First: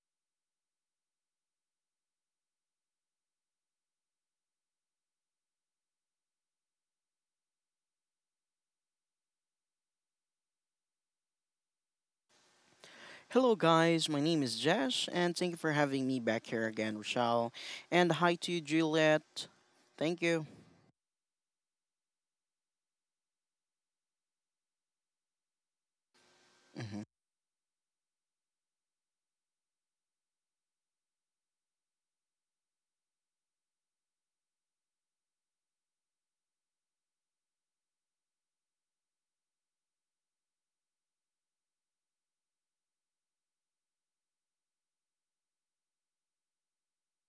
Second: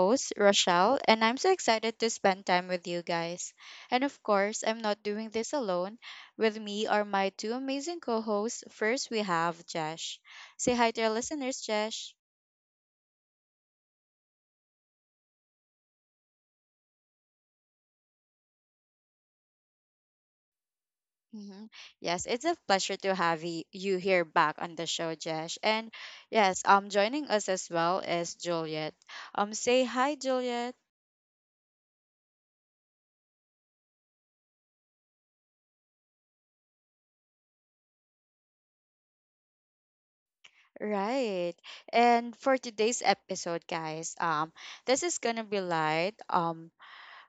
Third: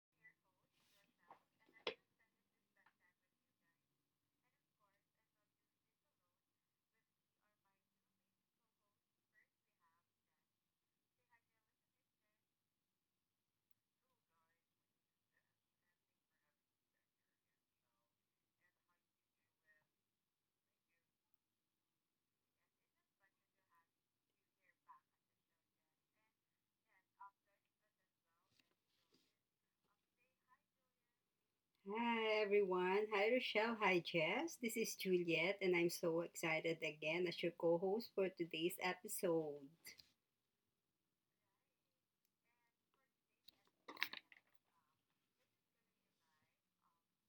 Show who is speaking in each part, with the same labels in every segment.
Speaker 1: host, Rochelle, and I'm so excited to spend time with you guys. And of course, I'm not doing this alone. With me are my two amazing co hosts. First, we have Jesh. Say hi to our listeners, Jesh.
Speaker 2: Hello, guys. My name is Jesh, and thank you for having me back here again, Rochelle. And hi to Juliet. Thank you.
Speaker 1: Mhm. Yes, it's a pleasure to have you here back on the show, Jesh. And yes,
Speaker 2: Hmm.
Speaker 1: joining us as well is Juliet. Say hi, Juliet.
Speaker 3: Hi everyone. Hi Rochelle. Hi Jess. This is Juliet and I'm so excited again as your co-host for today's episode.
Speaker 1: Right. And for today's episode, guys, this is gonna be light. Um,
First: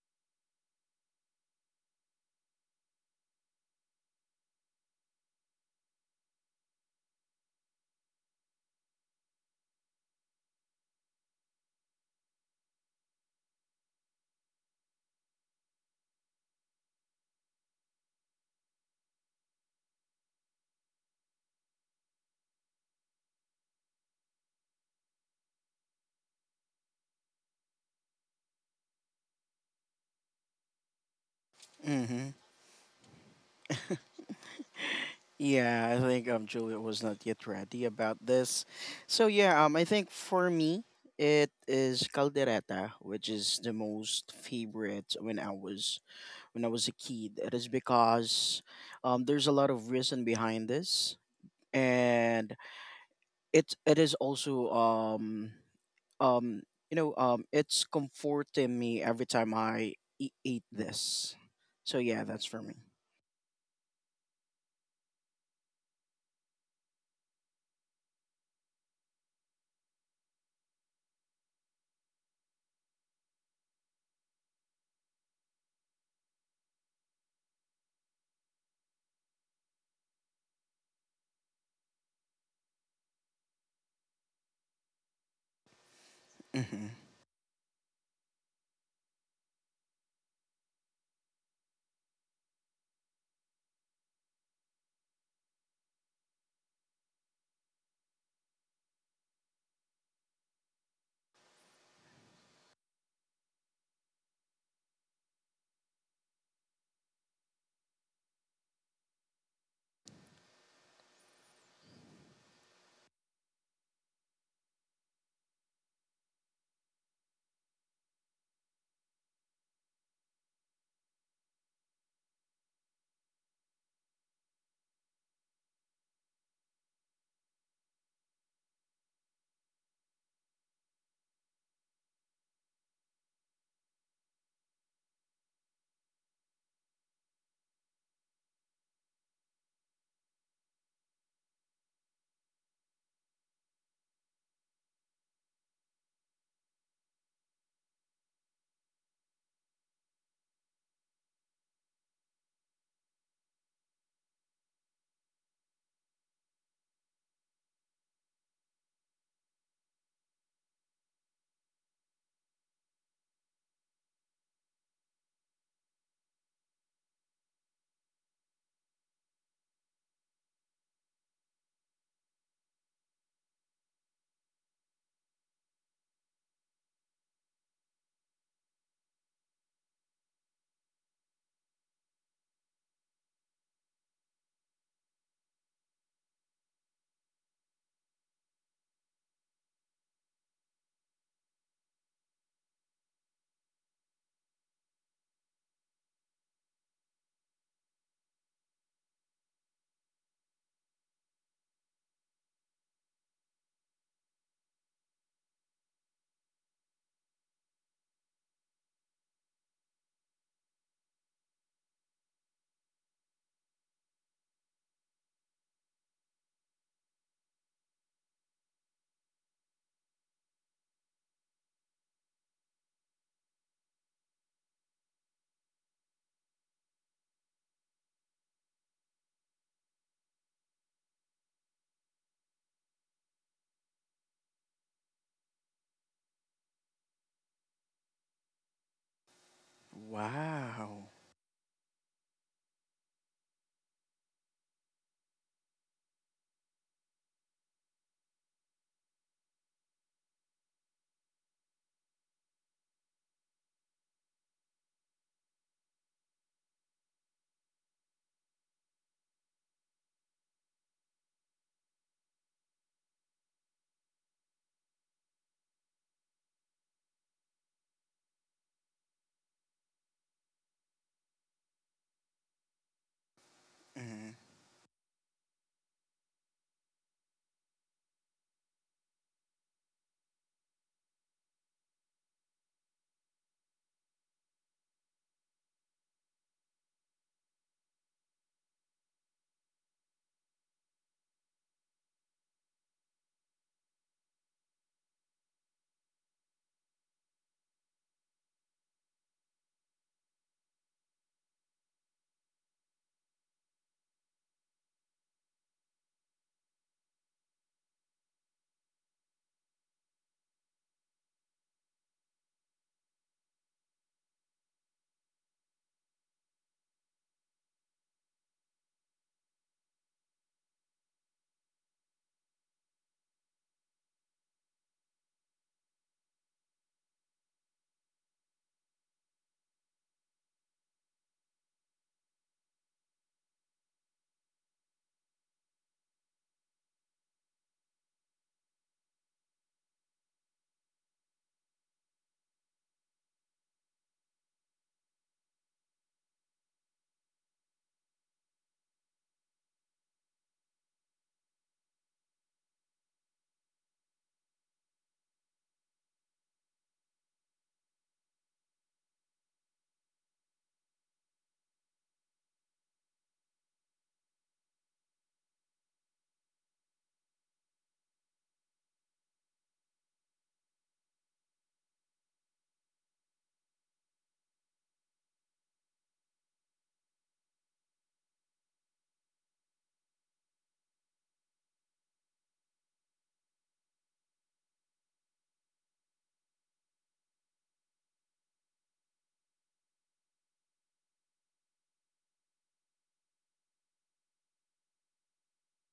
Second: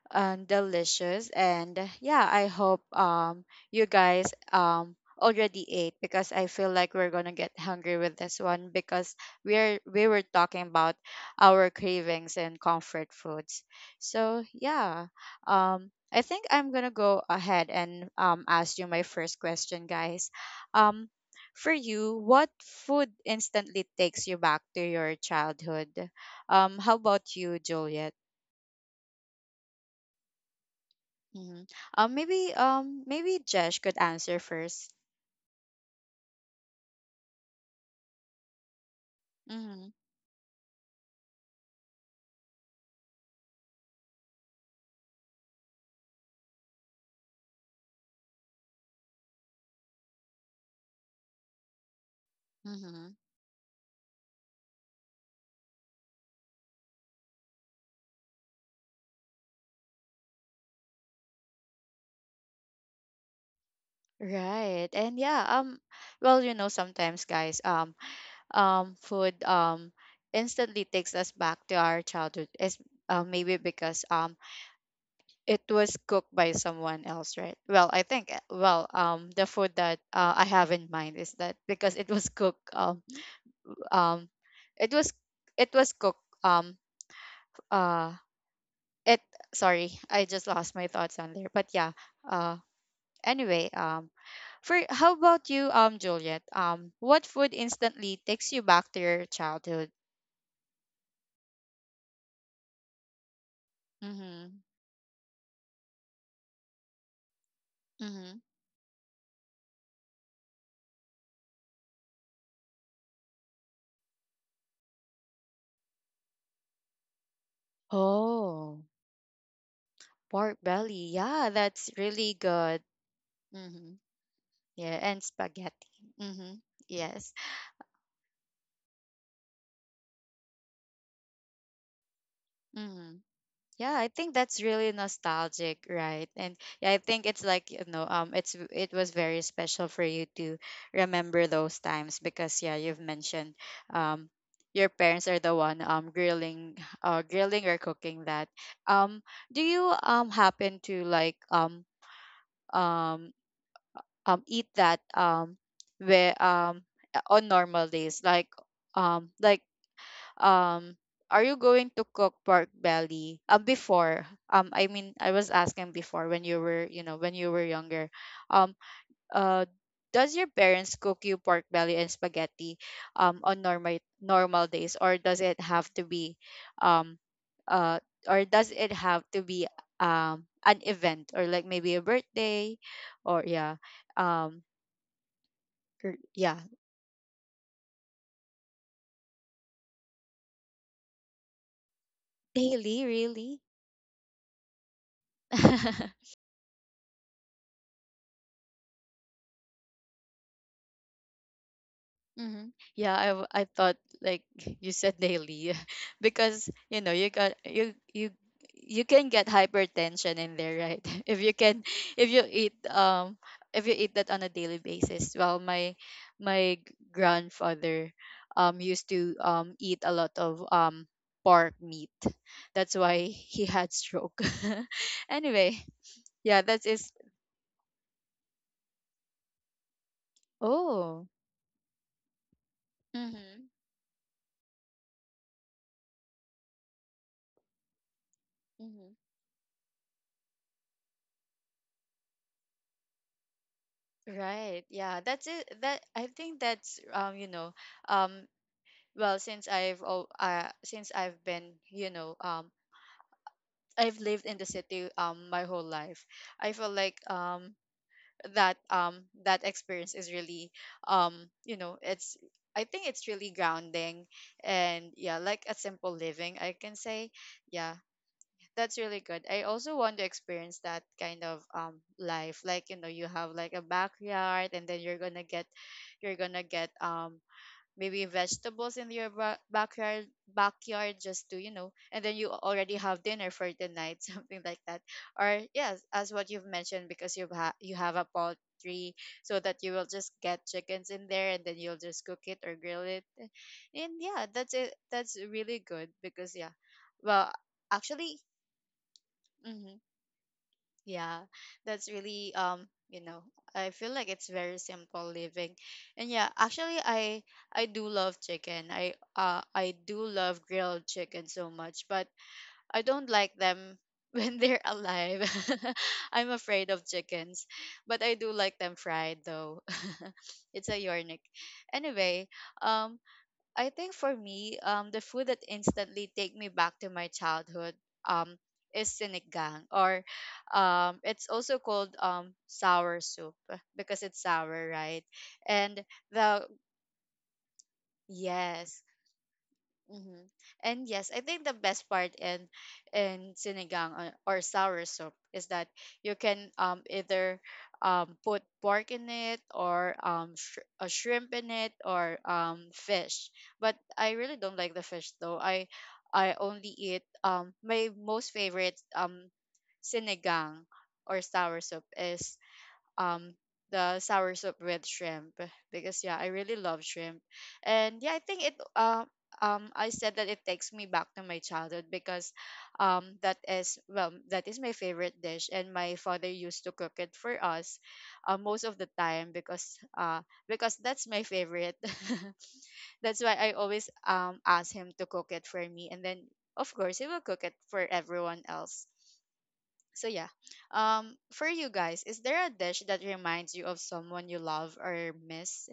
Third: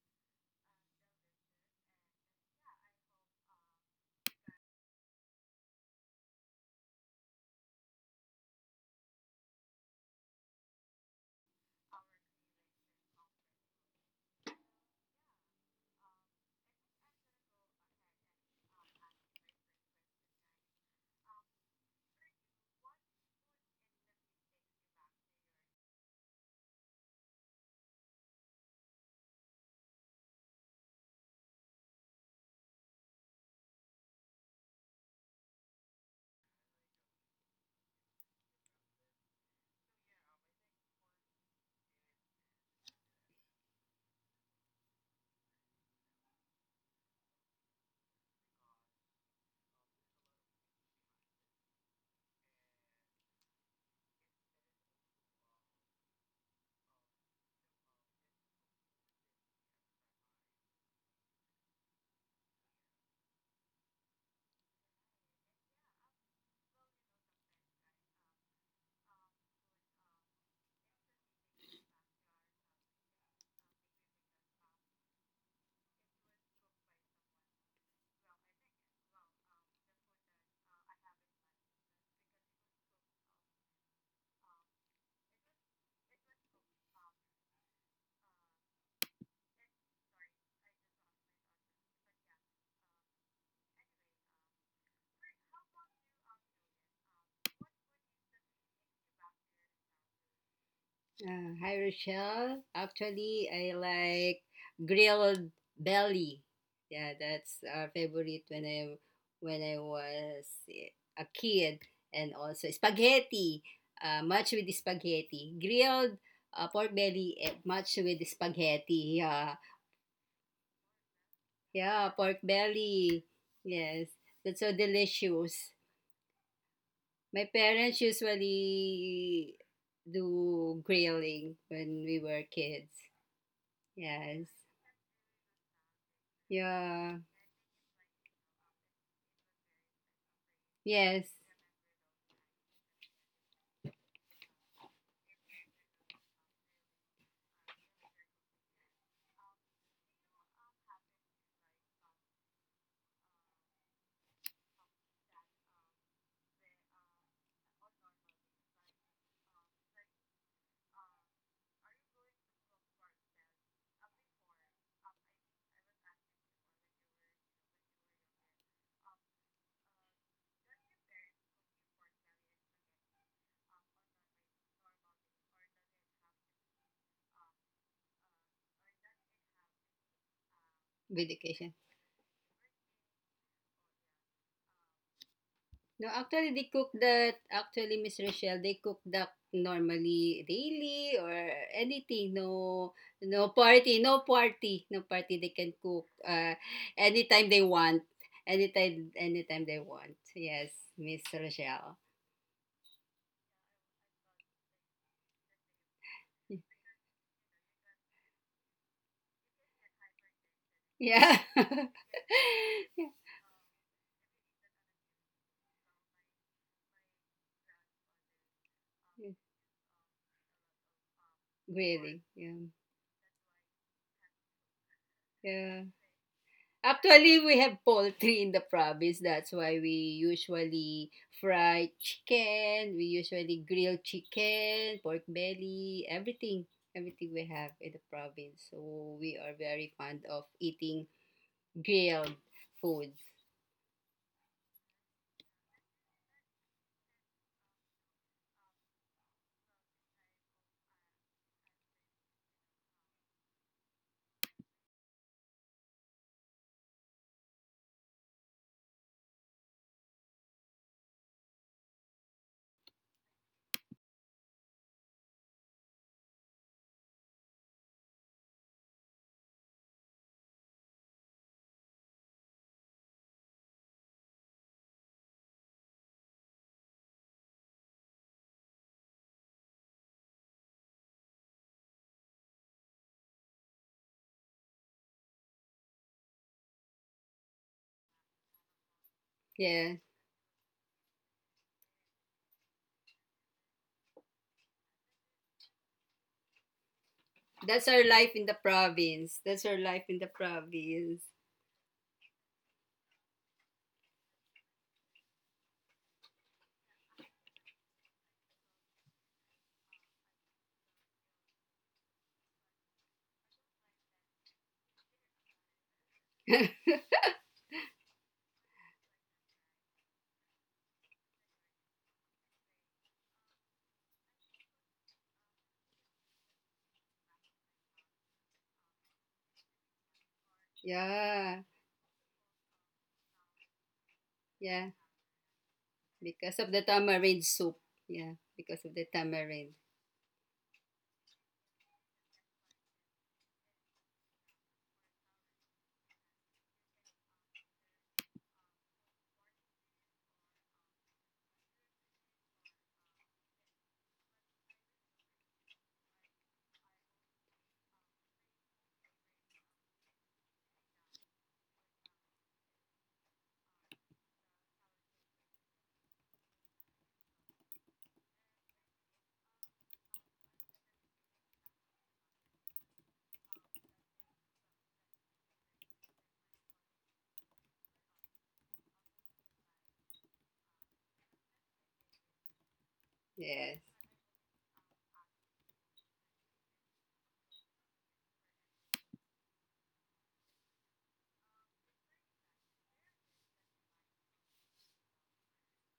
Speaker 1: um, Delicious. And yeah, I hope you guys already ate because I feel like we're gonna get hungry with this one because we were talking about our cravings and comfort foods. So yeah, I think I'm gonna go ahead and ask you my first question, guys. Um, for you, what food instantly takes you back to your childhood? How about you, Juliet? Mm-hmm. Um,
Speaker 2: Hmm.
Speaker 1: maybe um maybe Jesh could answer first.
Speaker 2: Yeah, I think Juliet was not yet ready about this. So, yeah, um, I
Speaker 1: Mm-hmm.
Speaker 2: think for me, it is caldereta, which is the most favorite when I was a kid. It is because there's a lot of reason behind this, and
Speaker 1: Mm-hmm.
Speaker 2: It is also um it's comforting me every time I eat this, so yeah, that's for me.
Speaker 1: Right. And yeah, well, you know, sometimes guys, food instantly takes us back to our childhood. Is maybe because it was cooked by someone else, right? Well, I think the food that I have in mind is that because it was cooked um it was it was cooked
Speaker 2: Hmm.
Speaker 1: uh it sorry, I just lost my thoughts on there, but yeah, uh anyway um for how about you, Juliet, what food instantly takes you back to your childhood?
Speaker 3: Hi Rochelle. Actually, I like
Speaker 1: Mm-hmm.
Speaker 3: grilled belly. Yeah, that's our
Speaker 1: Mm-hmm.
Speaker 3: favorite when I was a kid, and also spaghetti. Much with the spaghetti. Grilled pork belly, eh, much with the
Speaker 1: Oh,
Speaker 3: spaghetti. Yeah.
Speaker 1: pork belly, yeah, that's
Speaker 3: Yeah, pork
Speaker 1: really good.
Speaker 3: belly.
Speaker 1: Mm-hmm.
Speaker 3: Yes, that's so
Speaker 1: Yeah, and
Speaker 3: delicious.
Speaker 1: spaghetti. Mm-hmm. Yes.
Speaker 3: My parents usually do grilling when we were kids.
Speaker 1: Mm-hmm. Yeah, I think
Speaker 3: Yes.
Speaker 1: that's really nostalgic, right? And yeah, I
Speaker 3: Yeah.
Speaker 1: think it's like, you know, it was very special for you to
Speaker 3: Yes.
Speaker 1: remember those times because yeah, you've mentioned um your parents are the one grilling or cooking that. Um do you happen to like um eat that, where on normal days, um like um are you going to cook pork belly before? I mean, I was asking before, when you were, you know, when you were younger, um uh does your parents cook you pork belly and spaghetti on normal days, or does it have to um uh be an
Speaker 3: With
Speaker 1: event or like
Speaker 3: occasion.
Speaker 1: maybe a birthday, or yeah, um
Speaker 3: No,
Speaker 1: or-
Speaker 3: actually they
Speaker 1: yeah,
Speaker 3: cook that, actually Miss Rochelle, they cook that normally daily or anything. No,
Speaker 1: daily,
Speaker 3: no
Speaker 1: really?
Speaker 3: party. No party. No party, they can cook anytime they want. Anytime they want. Yes, Miss Rochelle.
Speaker 1: Mm-hmm. Yeah, I I thought like you said daily because you know you got you you you can get hypertension in there, right?
Speaker 3: Yeah.
Speaker 1: If you can, if you eat
Speaker 3: Yeah.
Speaker 1: um if you eat that on a daily basis. Well, my grandfather used to eat a lot of pork
Speaker 3: Really.
Speaker 1: meat.
Speaker 3: Yeah.
Speaker 1: That's why he had stroke.
Speaker 3: Yeah.
Speaker 1: Anyway, yeah, that is,
Speaker 3: Actually, we have poultry in the province. That's why we usually
Speaker 1: oh.
Speaker 3: fry chicken. We usually
Speaker 1: Mm-hmm.
Speaker 3: grill chicken, pork belly, everything. Everything we have in the province. So
Speaker 1: Mm-hmm.
Speaker 3: we are very fond of eating
Speaker 2: Wow.
Speaker 3: grilled foods.
Speaker 1: Right. Yeah. That's it. That I think that's you know, um well, since I've since I've been, you know, I've lived in the city my whole life. I feel like that, that experience is really um you know, it's, I think it's really grounding, and yeah, like a simple living, I can say, yeah, that's really good. I also want to experience that kind of life. Like, you know, you have like a
Speaker 2: Hmm.
Speaker 1: backyard, and then you're gonna get maybe vegetables in your backyard, backyard, just to, you know, and then you already have dinner for the night, something like that. Or yes, as what you've mentioned, because you have a poultry, so that
Speaker 3: Yeah.
Speaker 1: you will just get chickens in there and then you'll just cook it or grill it. And yeah, that's it. That's really good because yeah. Well,
Speaker 3: That's our life in
Speaker 1: actually,
Speaker 3: the province. That's our
Speaker 1: hmm,
Speaker 3: life in the province.
Speaker 1: yeah, that's really you know, I feel like it's very simple living, and yeah, actually, I do love chicken. I do love grilled chicken so much, but I don't like them when they're alive. I'm afraid of chickens, but I do like them fried though. It's a yornik. Anyway, um, I think for me, the food that instantly take me back to my childhood, um, is sinigang, or, it's
Speaker 3: Yeah.
Speaker 1: also called sour soup because it's
Speaker 3: Yeah.
Speaker 1: sour, right? And
Speaker 3: Because of
Speaker 1: the
Speaker 3: the tamarind soup. Yeah, because of the
Speaker 1: yes,
Speaker 3: tamarind.
Speaker 1: mm-hmm. And yes, I think the best part in sinigang, or sour soup, is that you can either put pork in it, or a shrimp in it, or fish. But I really don't like the fish though. I only eat my most favorite sinigang or sour soup is um the sour soup with shrimp, because yeah, I really love shrimp. And yeah, I think it I said that it takes me back to my childhood because that is, well, that is my favorite dish, and my father used to cook it for us most of the time, because that's my favorite. That's why I
Speaker 3: Yes.
Speaker 1: always ask him to cook it for me, and then of course he will cook it for everyone else. So yeah, for you guys, is there a dish that reminds you of someone you love or miss?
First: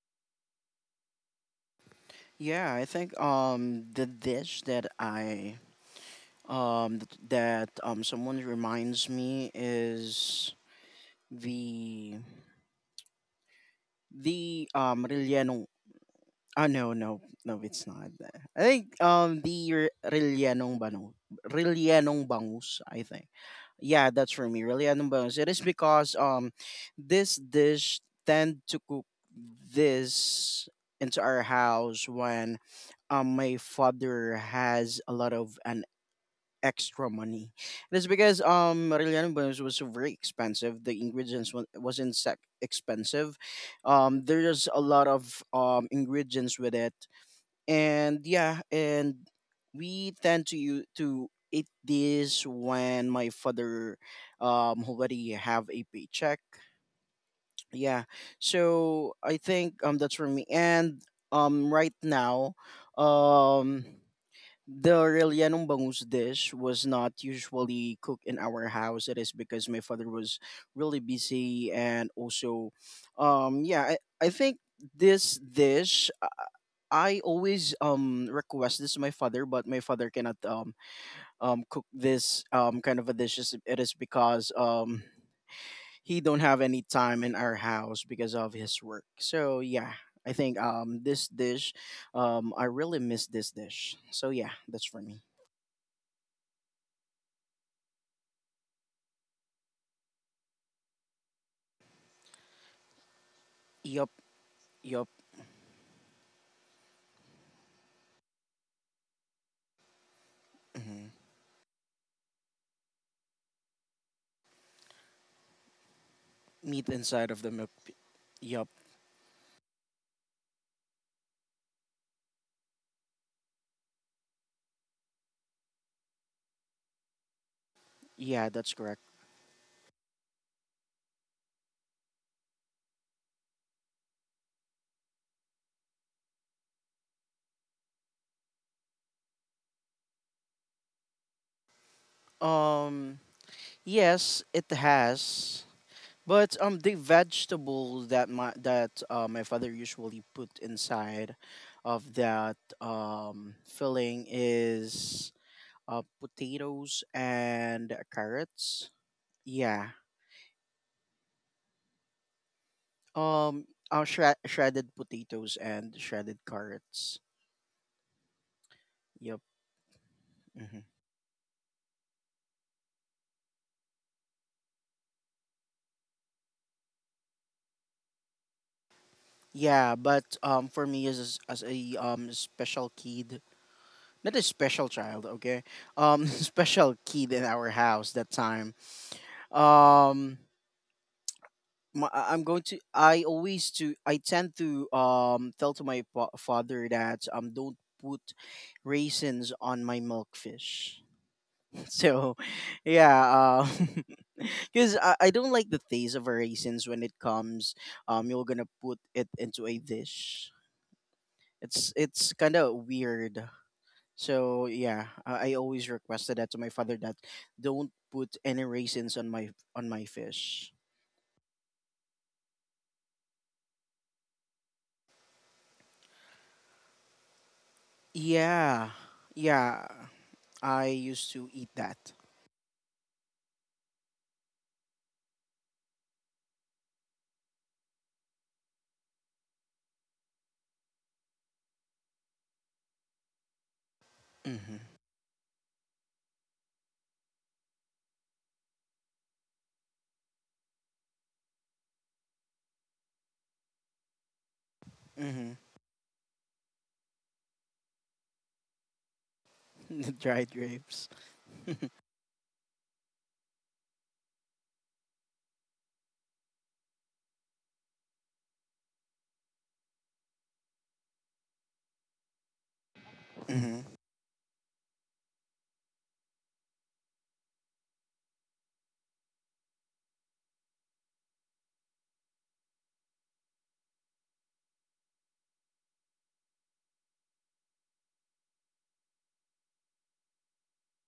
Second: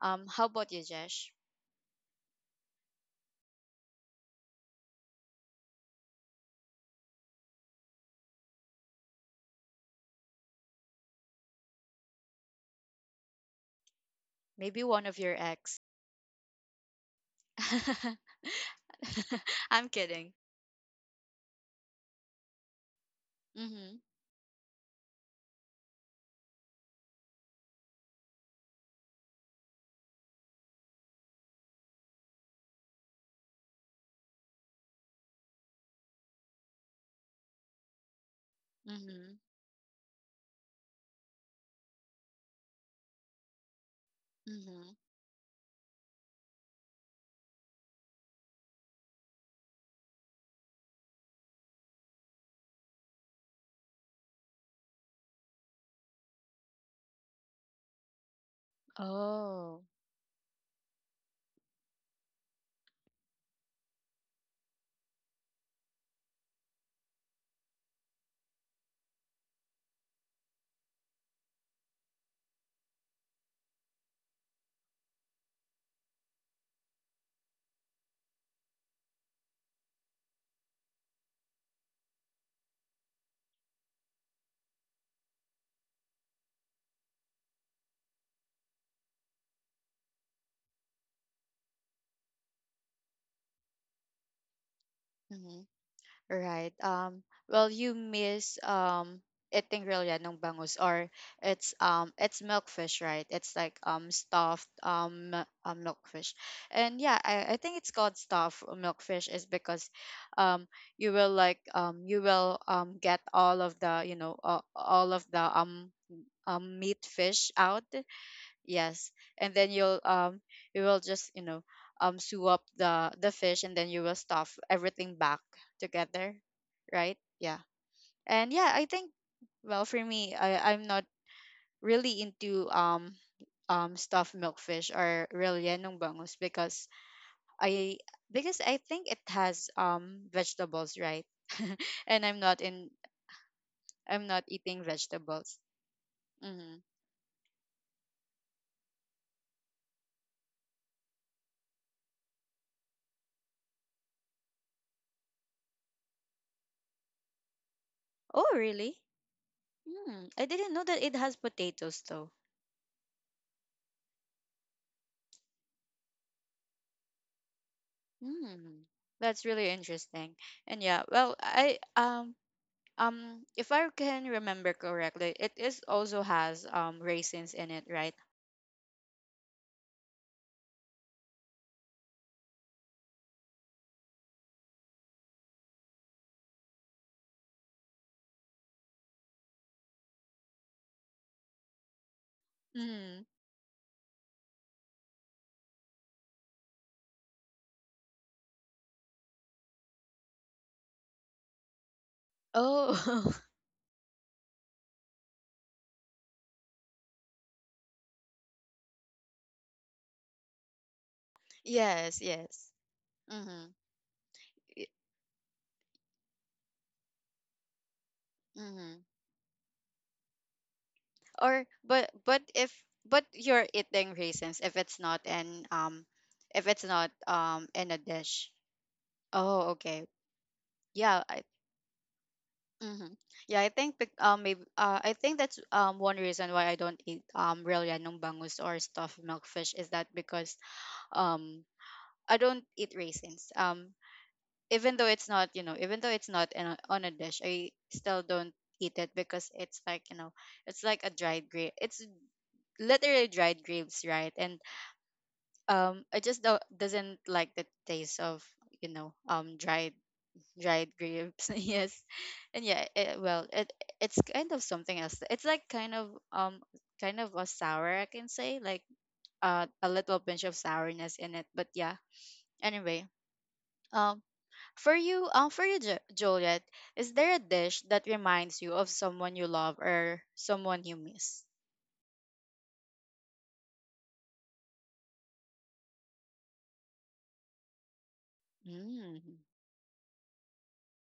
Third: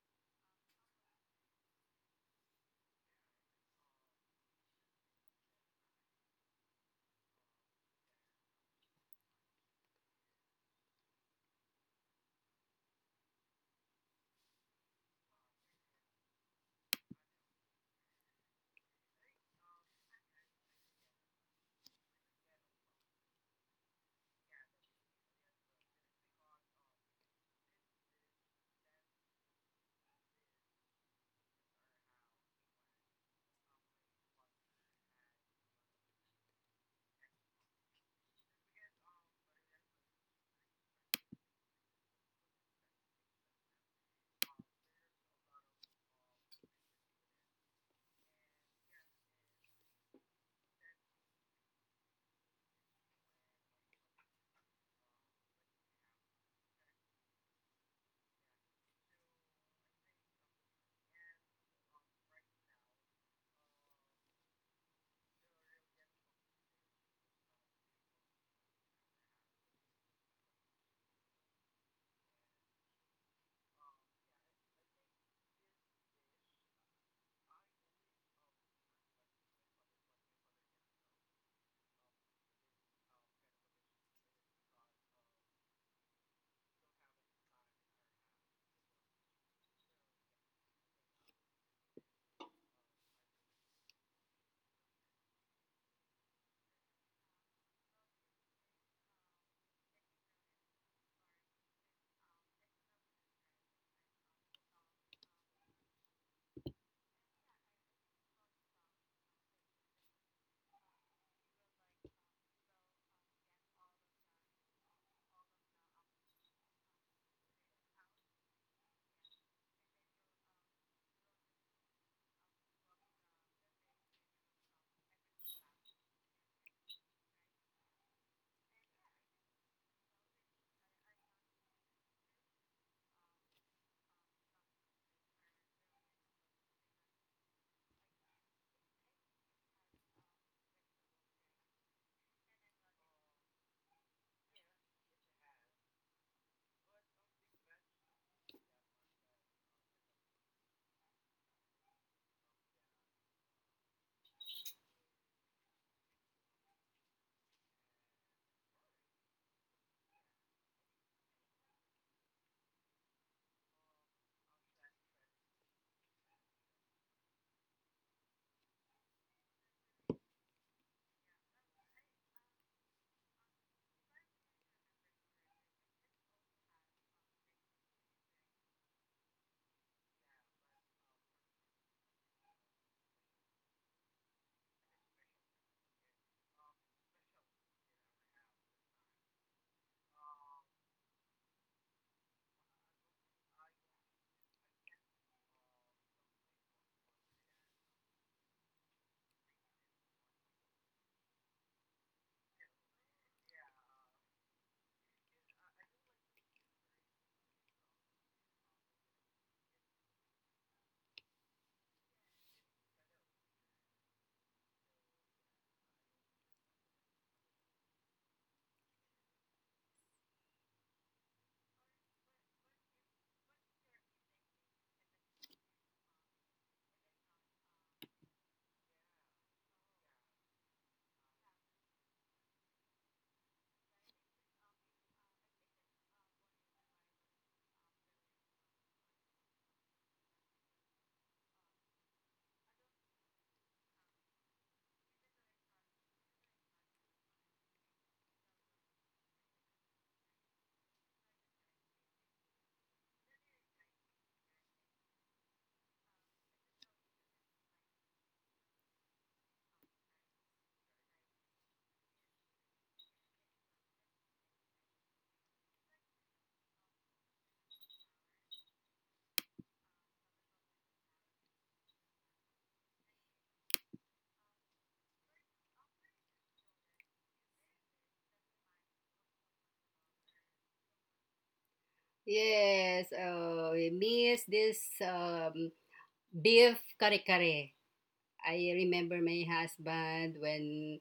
Speaker 1: How about you, Jesh?
Speaker 2: Yeah, I think the dish that someone reminds me is the the
Speaker 1: Maybe one
Speaker 2: um
Speaker 1: of your
Speaker 2: relleno.
Speaker 1: ex?
Speaker 2: Oh no, no, no, it's not that. I think um the
Speaker 1: I'm
Speaker 2: Re-
Speaker 1: kidding.
Speaker 2: Rellenong Banu Rellenong Bangus, I think.
Speaker 1: Mm-hmm.
Speaker 2: Yeah, that's for me. Rellenong Bangus. It is because this dish tend to cook this into our house when my father has a lot of an extra money. That's because Marilyana
Speaker 1: Mm-hmm.
Speaker 2: Bones was very expensive. The ingredients wasn't expensive. There's a
Speaker 1: Mm-hmm.
Speaker 2: lot of ingredients with it, and we tend to to eat this when my father already have a paycheck. Yeah, so I
Speaker 1: Oh,
Speaker 2: think um that's for me. And right now, um the Aurelianum bangus dish was not usually cooked in our house. It is because my father was really busy and also, um, yeah, I, I think this dish. I always request this to my father, but my father cannot cook this kind of a dish. It is because he don't have any time in our house because of his work. So I think this dish, I really miss this dish. So yeah, that's for me.
Speaker 1: right. Well, you miss eating grilla ng bangus, or it's milkfish, right? It's like
Speaker 2: Yup.
Speaker 1: stuffed
Speaker 2: Yup.
Speaker 1: milkfish, and yeah, I think it's called stuffed milkfish is because um
Speaker 2: Mhm.
Speaker 1: you will like you will get all of the, you know, all of the
Speaker 2: Meat
Speaker 1: meat
Speaker 2: inside of the
Speaker 1: fish
Speaker 2: milk.
Speaker 1: out,
Speaker 2: Yup.
Speaker 1: yes, and then you'll you will just, you know, sew up the fish, and then you will stuff everything back together, right? Yeah,
Speaker 2: Yeah,
Speaker 1: and yeah,
Speaker 2: that's
Speaker 1: I
Speaker 2: correct.
Speaker 1: think, well, for me, I, I'm not really into stuffed milkfish or rellenong bangus because I, because I think it has vegetables, right? And I'm not in,
Speaker 2: Um,
Speaker 1: I'm
Speaker 2: yes,
Speaker 1: not
Speaker 2: it
Speaker 1: eating vegetables.
Speaker 2: has. But
Speaker 1: Mm-hmm.
Speaker 2: um, the vegetable that my that my father usually put inside of that filling is potatoes and
Speaker 1: Oh,
Speaker 2: carrots.
Speaker 1: really?
Speaker 2: Yeah.
Speaker 1: Hmm. I didn't know that it has potatoes though.
Speaker 2: Um, shredded potatoes and shredded carrots.
Speaker 1: Mm,
Speaker 2: Yup.
Speaker 1: that's really interesting. And
Speaker 2: Hmm.
Speaker 1: yeah, well, I if I can remember correctly, it is also has raisins in it, right?
Speaker 2: Yeah, but um, for me as a special kid, not a special child, okay? Um, special kid in our house that time. Um, I'm going to. I
Speaker 1: Mm.
Speaker 2: always to. I tend to tell to my father that don't put raisins on my milk fish. So, yeah,
Speaker 1: Oh,
Speaker 2: because I don't like the taste of raisins when it comes. You're gonna put it into a dish.
Speaker 1: yes,
Speaker 2: It's kind
Speaker 1: yes.
Speaker 2: of weird.
Speaker 1: Mm-hmm.
Speaker 2: So
Speaker 1: Y-
Speaker 2: yeah, I always requested that to my father that don't put any
Speaker 1: mm-hmm.
Speaker 2: raisins on my fish.
Speaker 1: Or, but if, but you're eating raisins if it's not in if it's not in a dish.
Speaker 2: Yeah,
Speaker 1: Oh,
Speaker 2: yeah,
Speaker 1: okay.
Speaker 2: I
Speaker 1: Yeah,
Speaker 2: used to eat that.
Speaker 1: mm-hmm. Yeah, I think bec- maybe I think that's one reason why I don't eat real yanong bangus or stuffed milkfish is that because um I don't eat raisins.
Speaker 2: Mm-hmm.
Speaker 1: Even though it's not, you know, even though it's not in a, on a dish, I still don't eat it because it's like, you know, it's like a dried grape. It's literally dried grapes, right? And
Speaker 2: Mm-hmm.
Speaker 1: I just don't doesn't like the taste of, you know,
Speaker 2: The dried
Speaker 1: dried
Speaker 2: grapes.
Speaker 1: grapes. Yes, and yeah, it, well, it, it's kind of something else, it's like kind of a sour, I can say, like a little pinch of sourness in it, but yeah, anyway,
Speaker 2: Mm-hmm.
Speaker 1: um for you, for you, Joliet, is there a dish that reminds you of someone you love or someone you miss?
Speaker 3: Yes. Oh, we miss this beef kare-kare. I remember
Speaker 1: Mm.
Speaker 3: my husband when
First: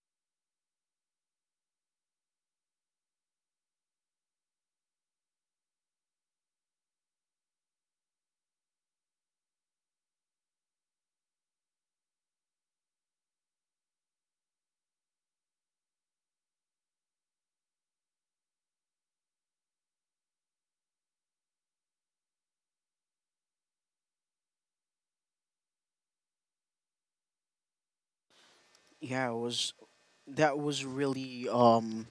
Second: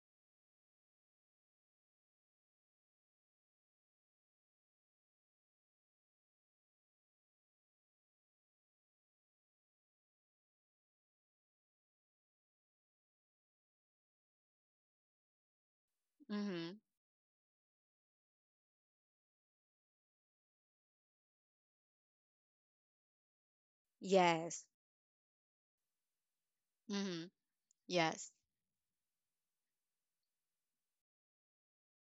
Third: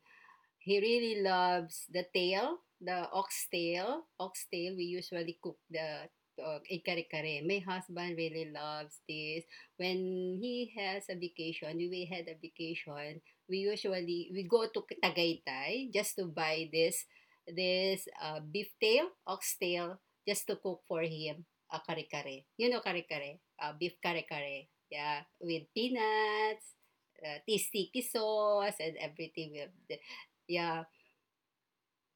Speaker 3: he really loves the tail, the ox tail. Ox tail, we usually cook the ikare-kare. My husband really loves this. When he has a vacation, we had a vacation, we usually, we go to Tagaytay just to buy
Speaker 1: Mm-hmm.
Speaker 3: this, this beef tail, ox tail, just to cook for him a kare-kare. You know kare-kare? Beef kare-kare.
Speaker 1: Yes.
Speaker 3: Yeah, with peanuts,
Speaker 1: Mm-hmm.
Speaker 3: tzatziki
Speaker 1: Yes.
Speaker 3: sauce, and
Speaker 2: Yeah, it
Speaker 3: everything with
Speaker 2: was
Speaker 3: the
Speaker 2: that
Speaker 3: yeah,
Speaker 2: was really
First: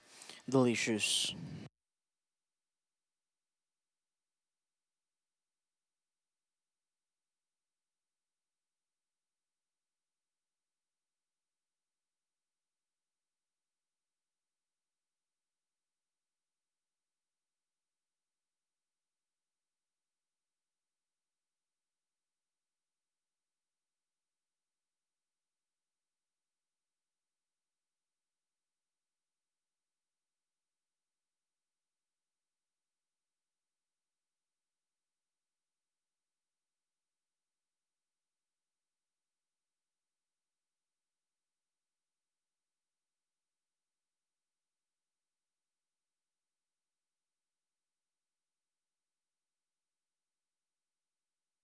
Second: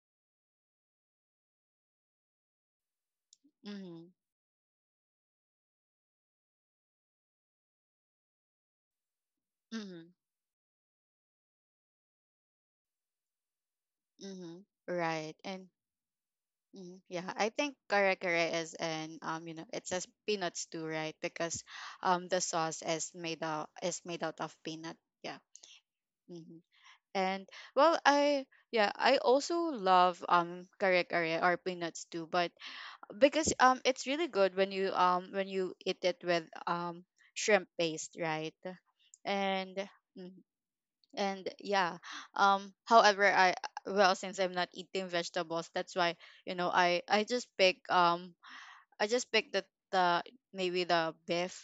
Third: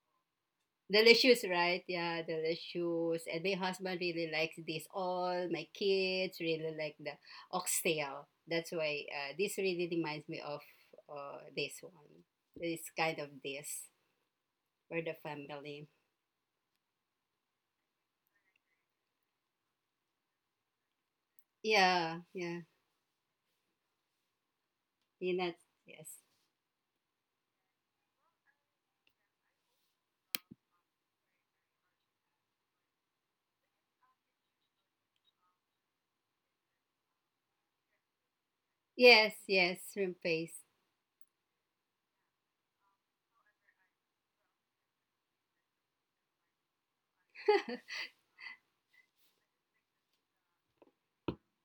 Speaker 2: delicious.
Speaker 3: delicious, right? Yeah, delicious. And my husband
Speaker 1: Mm-hmm.
Speaker 3: really likes this. All my kids really like the oxtail. That's why this really
Speaker 1: Mm-hmm.
Speaker 3: reminds me of this one. This kind of this
Speaker 1: Mm-hmm.
Speaker 3: for the
Speaker 1: Right, and
Speaker 3: family.
Speaker 1: mhm. Yeah, I think kare kare is an you know, it says peanuts too, right? Because
Speaker 3: Yeah,
Speaker 1: the
Speaker 3: yeah.
Speaker 1: sauce is made out of peanut. Yeah.
Speaker 3: Peanuts, yes.
Speaker 1: Hmm. And, well, I yeah, I also love kare kare or peanuts too, but because it's really good when you eat it with shrimp paste, right?
Speaker 3: Yes,
Speaker 1: And
Speaker 3: yes, shrimp
Speaker 1: mhm.
Speaker 3: paste.
Speaker 1: And yeah, however, I, well, since I'm not eating vegetables, that's why, you know, I just pick I just picked the, maybe the beef,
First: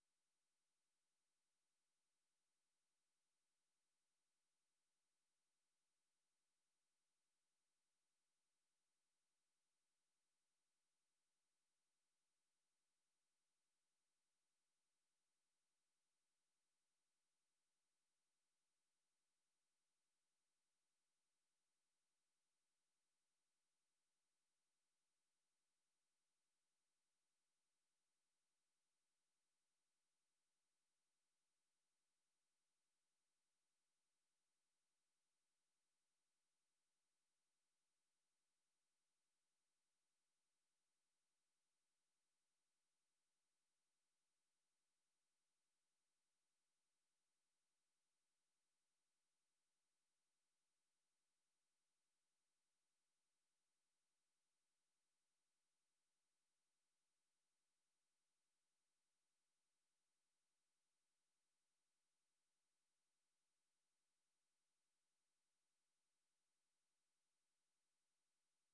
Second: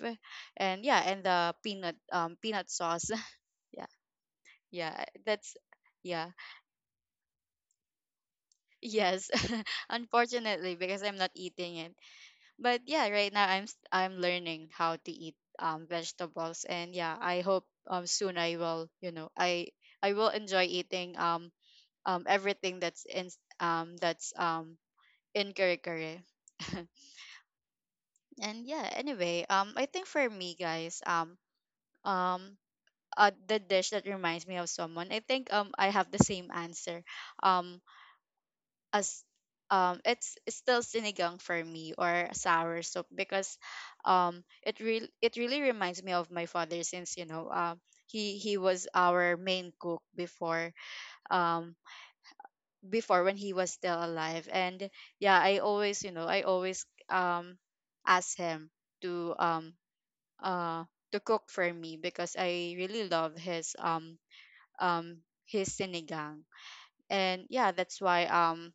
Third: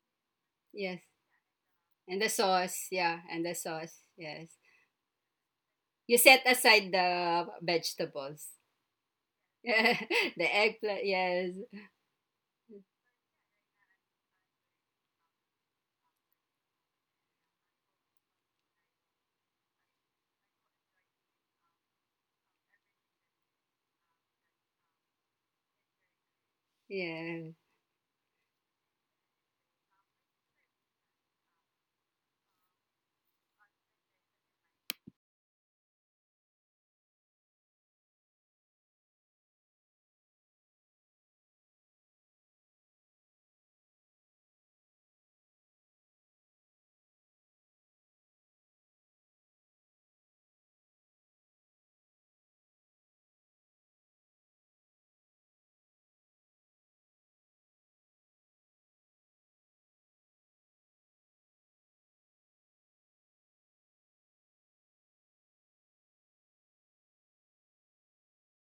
Speaker 1: and yeah,
Speaker 3: Yes.
Speaker 1: and the peanut
Speaker 3: And the
Speaker 1: peanut
Speaker 3: sauce,
Speaker 1: sauce.
Speaker 3: yeah, and the
Speaker 1: Yeah.
Speaker 3: sauce, yes.
Speaker 1: Yeah. That's,
Speaker 3: You
Speaker 1: yeah.
Speaker 3: set aside the vegetables.
Speaker 1: Yes.
Speaker 3: The
Speaker 1: Unfortunately, because
Speaker 3: eggplant,
Speaker 1: I'm not
Speaker 3: yes.
Speaker 1: eating it. But yeah, right now I'm I'm learning how to eat vegetables, and yeah, I hope soon I will, you know, I will enjoy eating everything that's in curry.
Speaker 3: Yeah.
Speaker 1: Anyway, I think for me guys, um the dish that reminds me of someone. I think I have the same answer um as, it's still sinigang for me, or sour soup, because it really reminds me of my father since, you know, he was our main cook um before, when he was still alive. And yeah, I always, um ask him to, uh to cook for me, because I really love his, his sinigang. And yeah, that's why um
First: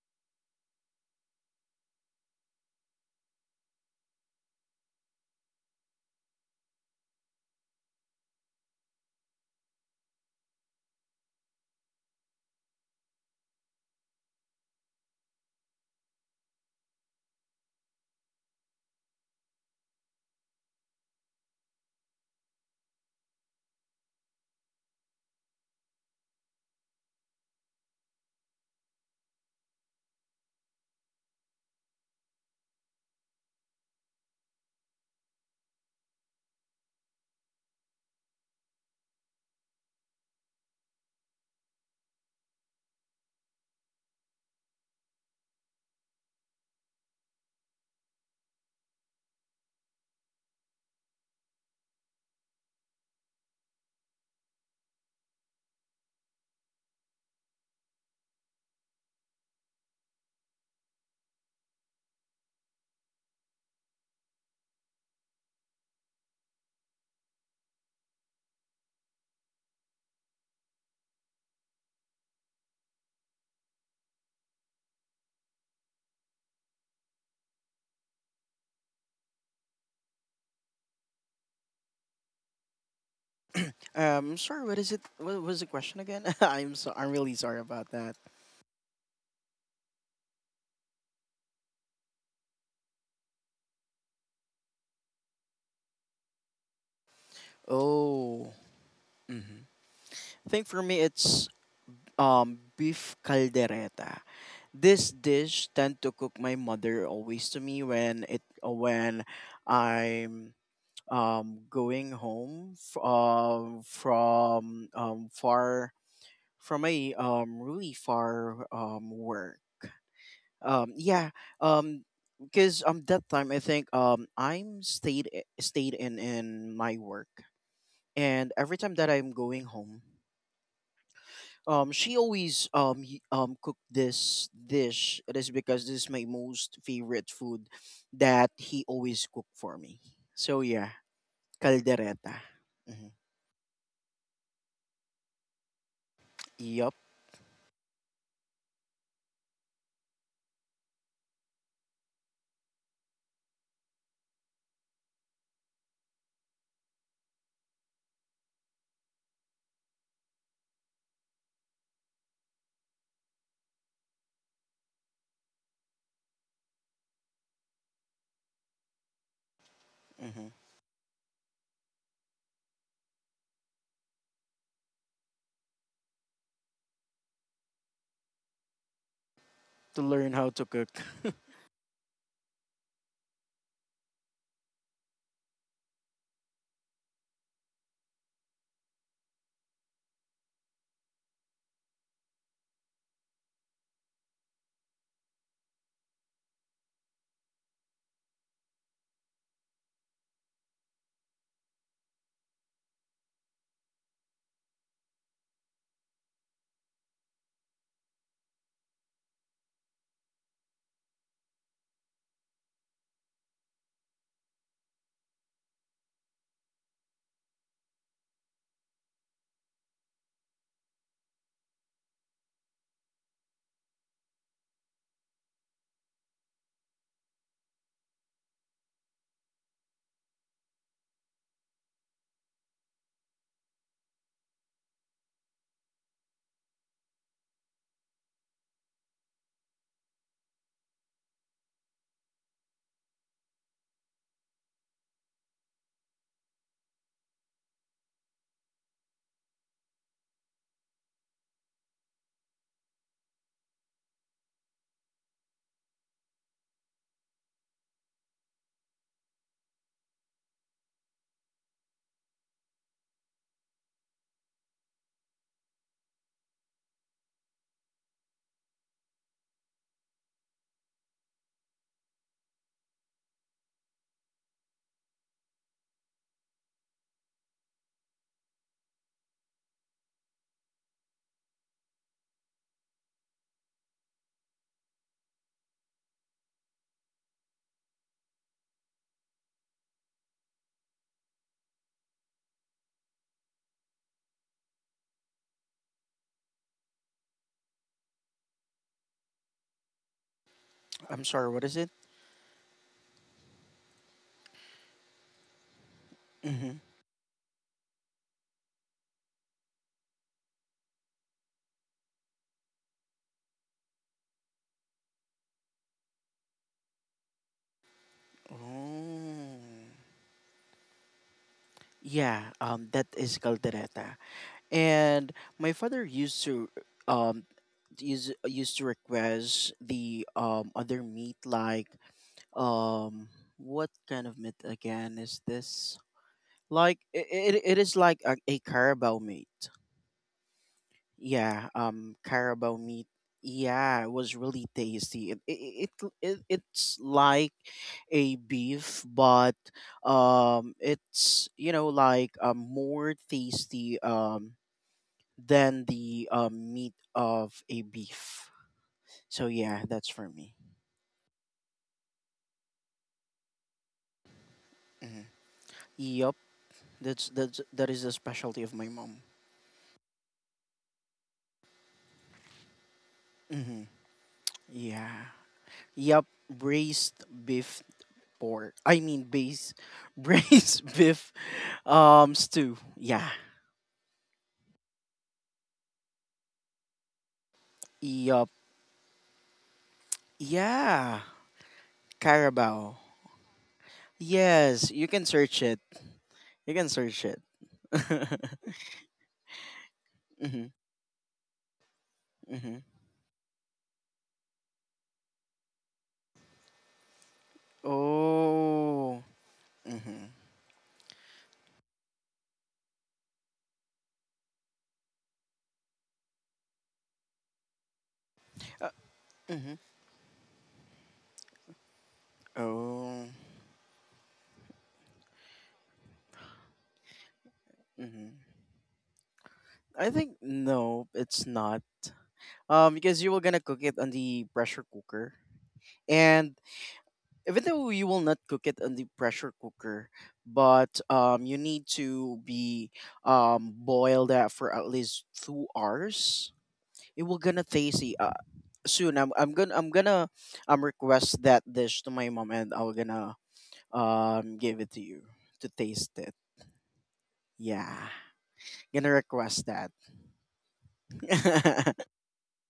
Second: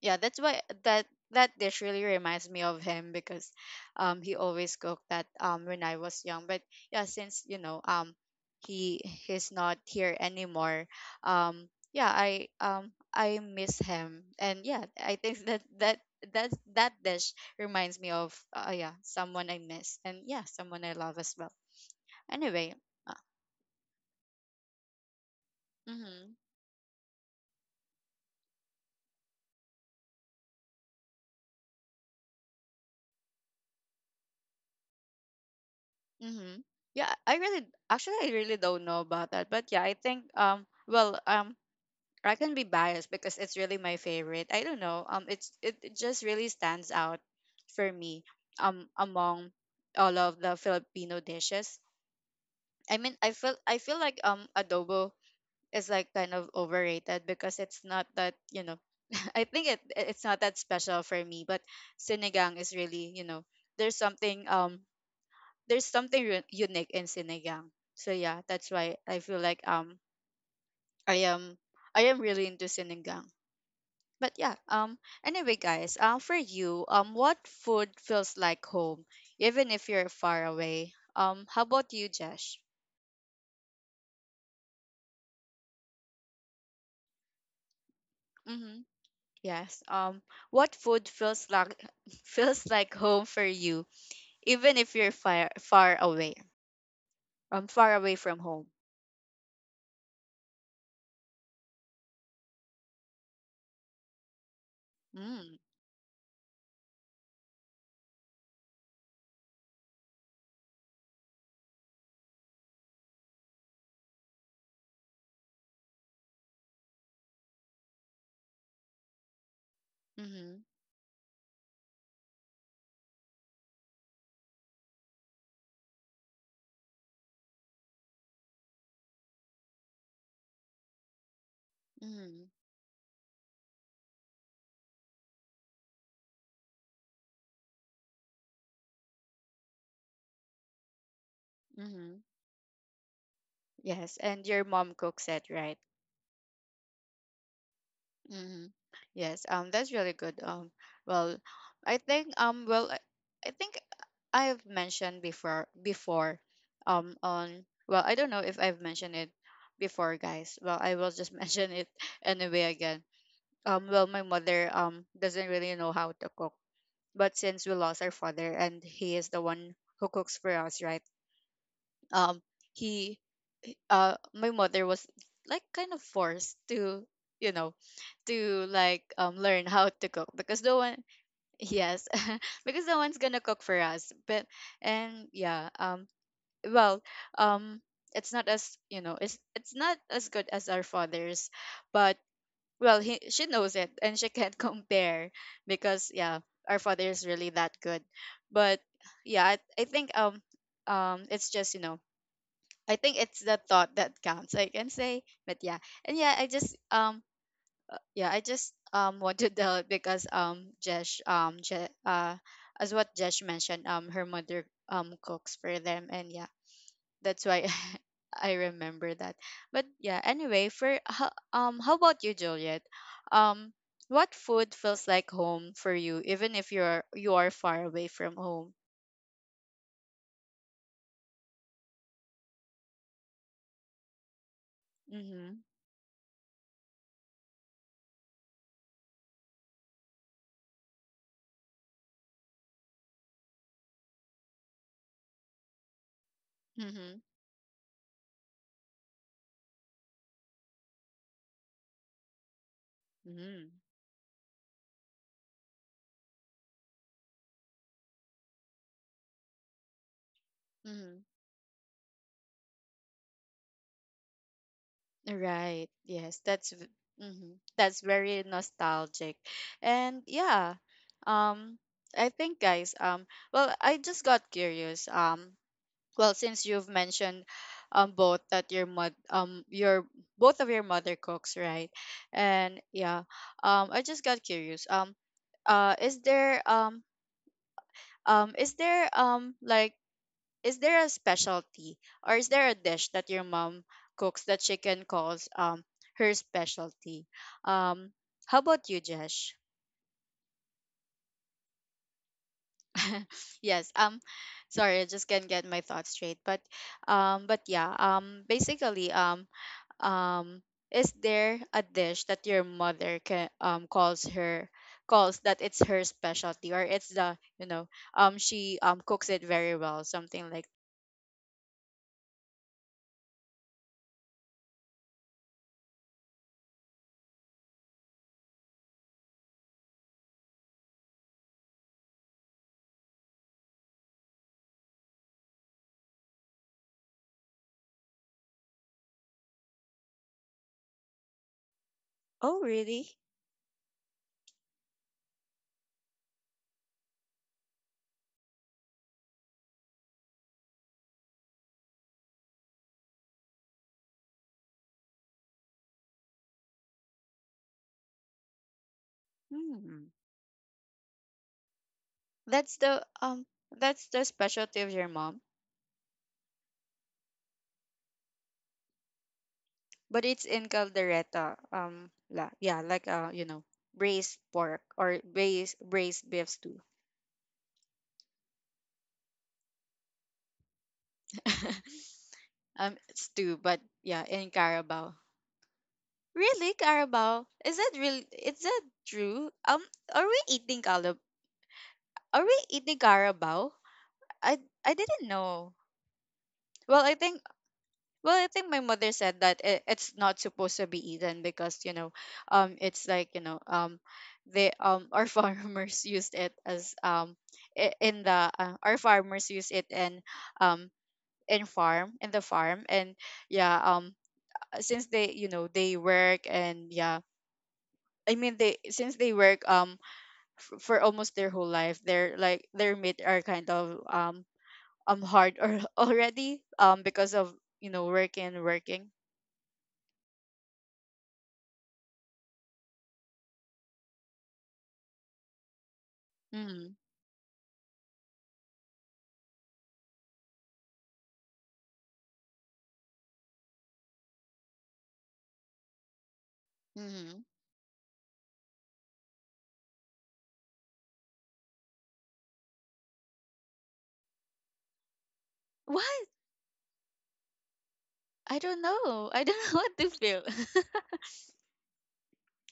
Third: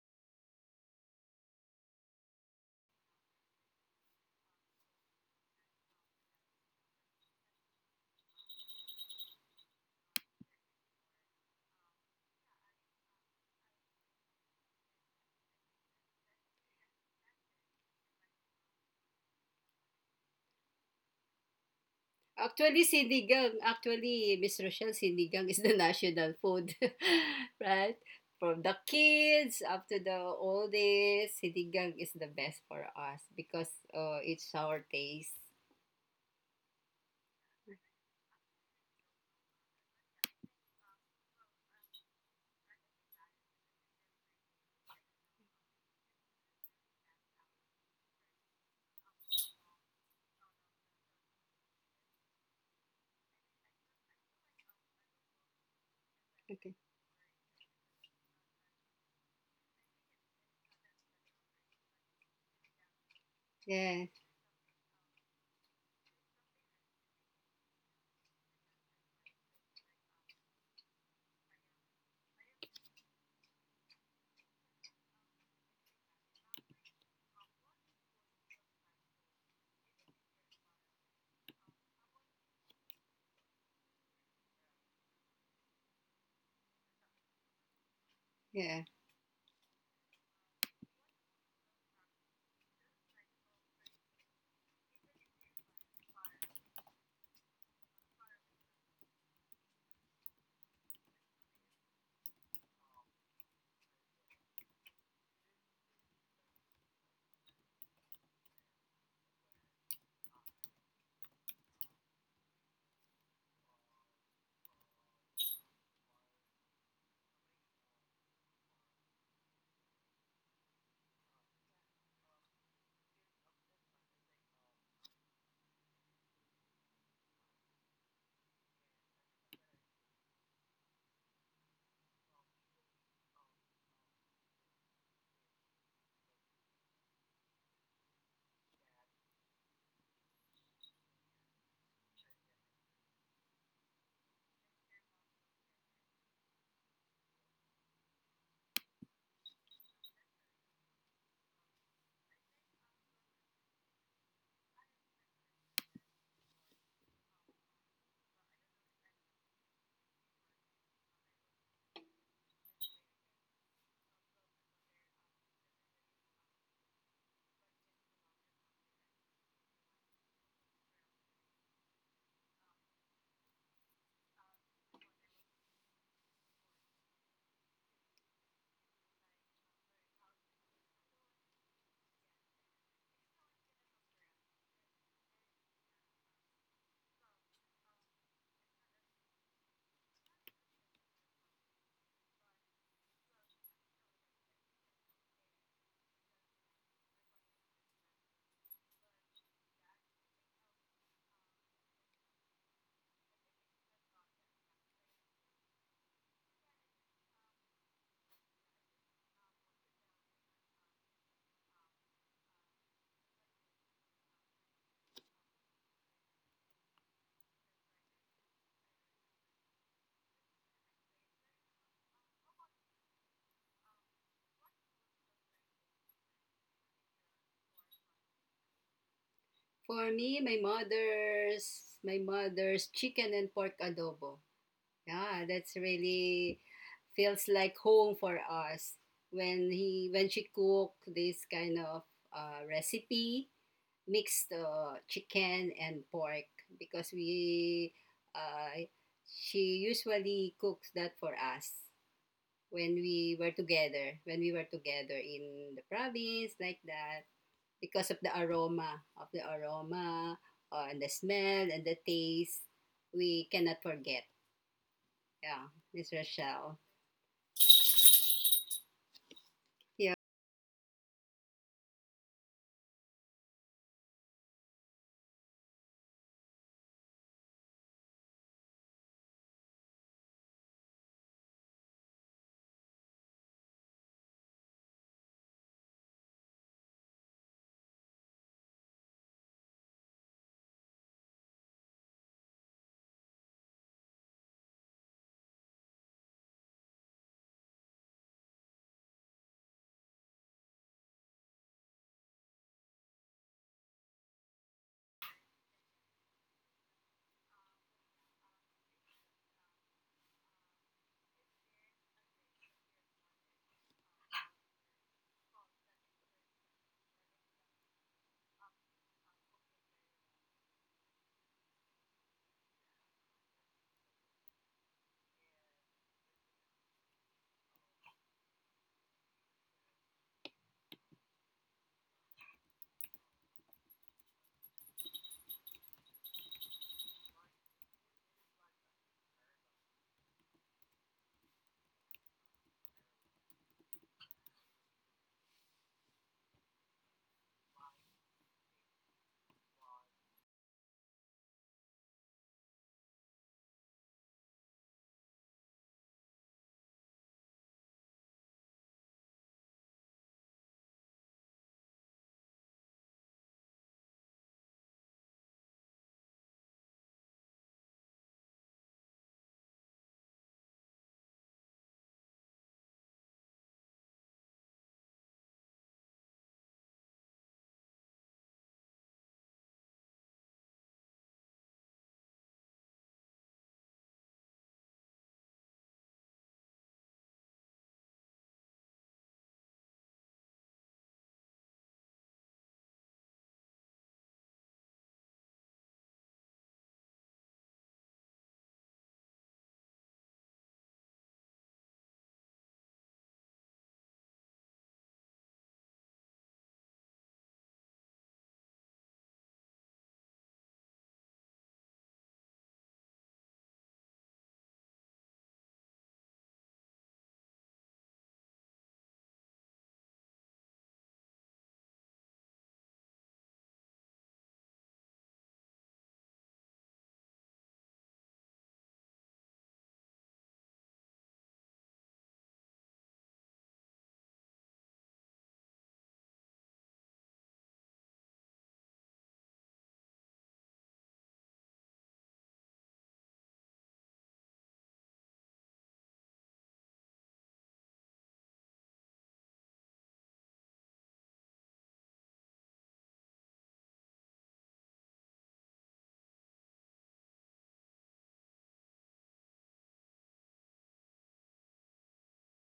Speaker 1: yeah that's why that dish really reminds me of him, because he always cooked that when I was young. But yeah, since, you know, he he's not here anymore, yeah, I miss him. And yeah, I think that dish reminds me of, yeah, someone I miss, and yeah, someone I love as well. Anyway.
Speaker 3: Actually,
Speaker 1: uh,
Speaker 3: sinigang, actually, Miss Rochelle, sinigang is the national
Speaker 1: mhm.
Speaker 3: food, right? From the kids up to the oldest, sinigang is the best for us because it's our taste.
Speaker 1: Mm-hmm. Yeah, I really don't know about that. But yeah, I think, I can be biased because it's really my favorite. I don't know. It just really stands out for me, among all of the Filipino dishes. I mean, I feel like adobo is like kind of
Speaker 3: Okay.
Speaker 1: overrated, because it's not that, you know, I think it's not that special for me, but sinigang is really, you know, there's
Speaker 3: Yeah,
Speaker 1: something um there's something unique in sinigang. So yeah, that's why I feel like, I am I am really into sinigang. But yeah, anyway guys, for you, what food feels like home even if you're far away? How about you, Josh?
Speaker 2: Sorry, what is it? What was the question again? I'm really sorry about that.
Speaker 3: yeah.
Speaker 1: Mhm. Yes. What food feels like feels like home for you, even if you're far away? Far away from
Speaker 2: Oh,
Speaker 1: home.
Speaker 2: mm-hmm. I think for me it's beef caldereta. This
Speaker 1: Mm.
Speaker 2: dish tend to cook my mother always to me when I'm going home from far from a really far work.
Speaker 1: Mhm.
Speaker 2: um yeah um because that time I think stayed in my work, and every time that I'm going home, she
Speaker 1: Mhm.
Speaker 2: always cook this dish. It is because this is my most favorite food that he always cook for me. So yeah,
Speaker 1: Mhm.
Speaker 2: caldereta. Mm-hmm.
Speaker 1: Yes, and your mom cooks it, right?
Speaker 2: Yep.
Speaker 1: Mm-hmm. Yes, that's really good. Well, I think, I think I've mentioned before, on, well, I don't know if I've mentioned it before, guys. Well, I will just mention it anyway again. Well, my mother doesn't really know how to cook, but since we lost our father, and he is the one who cooks
Speaker 2: Mm-hmm.
Speaker 1: for us, right? Um, he My mother was like kind of forced to, you know, to like learn how
Speaker 2: To
Speaker 1: to
Speaker 2: learn
Speaker 1: cook
Speaker 2: how to
Speaker 1: because no
Speaker 2: cook.
Speaker 1: one. Yes. Because no one's gonna cook for us. But, and yeah, well um it's not as, you know, it's not as good as our father's, but, well, he she knows it, and she can't compare because, yeah, our father is really that good. But yeah, I think, it's just, you know, I think it's the thought that counts, I can say. But yeah, and yeah, I just want to tell it because Jesh, as what Jesh mentioned, her mother cooks for them, and yeah, that's why I remember that. But yeah, anyway, how about you, Juliet? Um, what food feels like home for you, even if you are far away from home?
Speaker 3: For me, my mother's chicken and pork adobo. Yeah,
Speaker 1: Mm-hmm.
Speaker 3: that's really feels like home for us when he when she cook this kind of recipe. Mixed chicken and pork because
Speaker 1: Mm-hmm.
Speaker 3: we uh, she usually cooks that for us when we were
Speaker 1: Mm-hmm.
Speaker 3: together when we were together in the province like that because of the aroma and the
Speaker 1: Mm-hmm.
Speaker 3: smell and the taste we cannot forget, yeah
Speaker 1: Right.
Speaker 3: Miss
Speaker 1: Yes,
Speaker 3: Rochelle.
Speaker 1: mhm. That's very nostalgic.
Speaker 3: Yeah.
Speaker 1: And yeah, um I think guys, um, well, I just got curious. Um, well, since you've mentioned both that your mother your both of your mother cooks, right? And yeah, I just got curious. Uh is there um is there, like, is there a specialty, or is there a dish that your mom cooks that she can calls, her specialty? Um, how about you, Jesh?
Speaker 2: I'm sorry, what is it?
Speaker 1: Yes. Sorry, I just can't get my thoughts straight.
Speaker 2: Mm-hmm.
Speaker 1: But yeah. Basically, um, is there a dish that your mother can calls her, calls that it's her specialty, or it's the, you know, she cooks it
Speaker 2: Oh.
Speaker 1: very well, something like.
Speaker 2: Yeah, that is caldereta, and my father used to um used to request the other meat like um what kind of meat again is this, like it, is like a carabao meat. Yeah,
Speaker 1: Oh
Speaker 2: carabao meat.
Speaker 1: really.
Speaker 2: Yeah, it was really tasty. It it's like a beef, but it's you know like more tasty than the meat of a beef. So yeah,
Speaker 1: Hmm.
Speaker 2: that's for me.
Speaker 1: That's the, that's the specialty of your
Speaker 2: Hmm.
Speaker 1: mom,
Speaker 2: Yep. That's that is the specialty of my mom.
Speaker 1: but it's in caldereta. La, yeah, like, you know,
Speaker 2: Hmm.
Speaker 1: braised pork, or
Speaker 2: Yeah. Yup.
Speaker 1: braised beef stew.
Speaker 2: Braised beef pork. I mean, base braised beef stew.
Speaker 1: Um,
Speaker 2: Yeah.
Speaker 1: stew, but yeah, in Carabao. Really, Carabao? Is that real?
Speaker 2: Yup.
Speaker 1: Is that true? Are we eating calab?
Speaker 2: Yeah.
Speaker 1: Are we
Speaker 2: Carabao.
Speaker 1: eating Carabao?
Speaker 2: Yes,
Speaker 1: I
Speaker 2: you can
Speaker 1: didn't
Speaker 2: search
Speaker 1: know.
Speaker 2: it. You can
Speaker 1: Well, I
Speaker 2: search
Speaker 1: think
Speaker 2: it.
Speaker 1: Well,
Speaker 2: Mhm.
Speaker 1: I think my mother said that it's not supposed to be eaten because, you know,
Speaker 2: Mhm.
Speaker 1: it's like, you know, they, our farmers used it as, I- in the our
Speaker 2: Oh.
Speaker 1: farmers use it in,
Speaker 2: Mhm.
Speaker 1: um in farm. And yeah, since they, you know, they work. And yeah, I mean, they,
Speaker 2: Uh,
Speaker 1: since they work,
Speaker 2: mhm.
Speaker 1: for almost their whole life, their, like, their meat
Speaker 2: Oh.
Speaker 1: are kind of, hard, or already, because of, you know,
Speaker 2: Mhm.
Speaker 1: working.
Speaker 2: I think no, it's not. Because you were gonna cook it on the pressure cooker, and
Speaker 1: Mm-hmm.
Speaker 2: even though you will not cook it on the pressure cooker, but you need to be boil that for at least 2 hours. It will
Speaker 1: Mhm.
Speaker 2: gonna tasty soon. I'm gonna request that dish to my mom, and I'm gonna give it to you to
Speaker 1: What?
Speaker 2: taste it. Yeah,
Speaker 1: I don't
Speaker 2: gonna
Speaker 1: know. I
Speaker 2: request
Speaker 1: don't know
Speaker 2: that.
Speaker 1: what to feel.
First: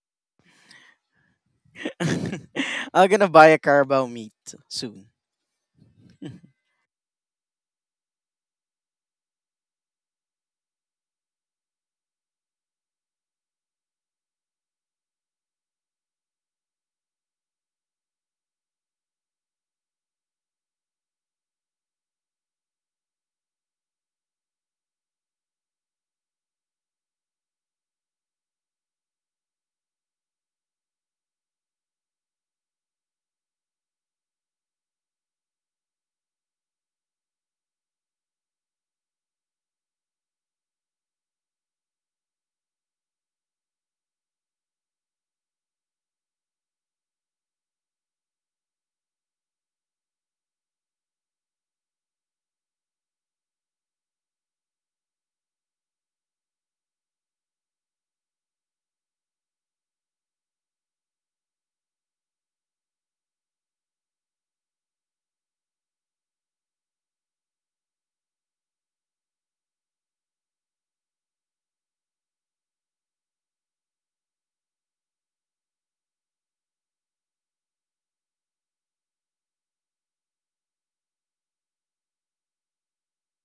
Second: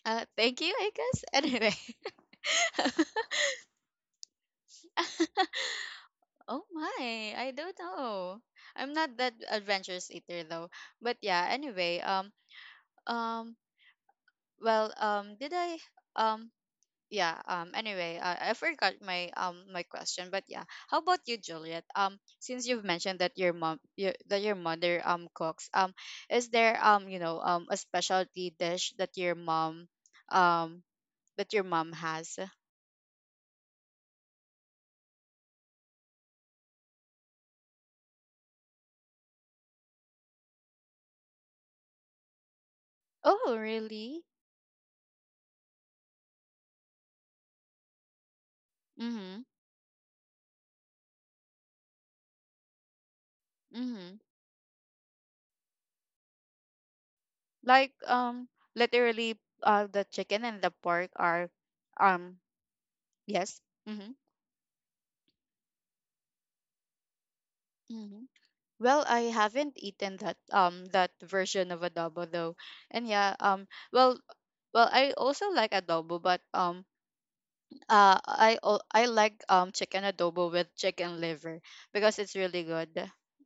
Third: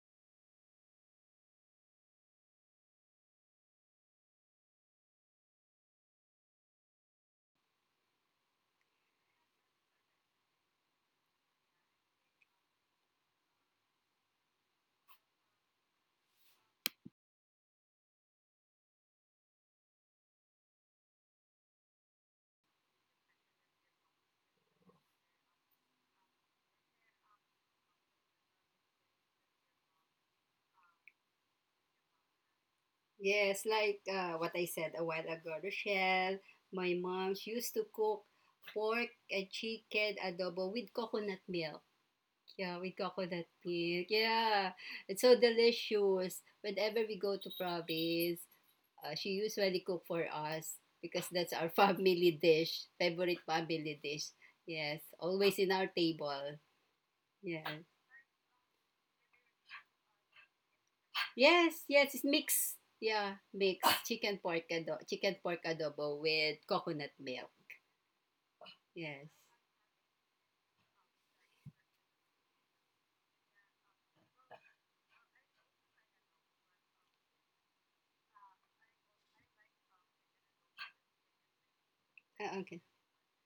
Speaker 1: Thank you, I guess. Anyway.
Speaker 2: I'm gonna buy a carabao meat soon.
Speaker 1: Oh my, I don't know. I'm not that adventurous eater though. But yeah, anyway, um well, did I um yeah, anyway I forgot my my question. But yeah, how about you, Juliet? Since you've mentioned that that your mother cooks, is there, you know, a specialty dish that your mom, um that your mom has.
Speaker 3: Yes, like what I said a while ago, Rochelle, my mom she used to cook pork and chicken adobo with coconut milk. Yeah, with coconut
Speaker 1: Oh
Speaker 3: milk.
Speaker 1: really.
Speaker 3: Yeah, it's so delicious. Whenever we go to province, she
Speaker 1: Mm-hmm.
Speaker 3: usually cook for us because that's our family dish, favorite family
Speaker 1: Mm-hmm.
Speaker 3: dish. Yes, always in our table. Yeah.
Speaker 1: Like literally, uh, the chicken and the pork are,
Speaker 3: Yes, yes, it's
Speaker 1: um
Speaker 3: mixed. Yeah,
Speaker 1: yes.
Speaker 3: mixed
Speaker 1: Mm-hmm.
Speaker 3: chicken pork adobo with coconut milk.
Speaker 1: Mm-hmm. Well,
Speaker 3: Yes.
Speaker 1: I haven't eaten that, that version of adobo though. And yeah, well well, I also like adobo, but I like, chicken adobo with chicken liver, because it's
Speaker 3: Ah,
Speaker 1: really
Speaker 3: okay.
Speaker 1: good.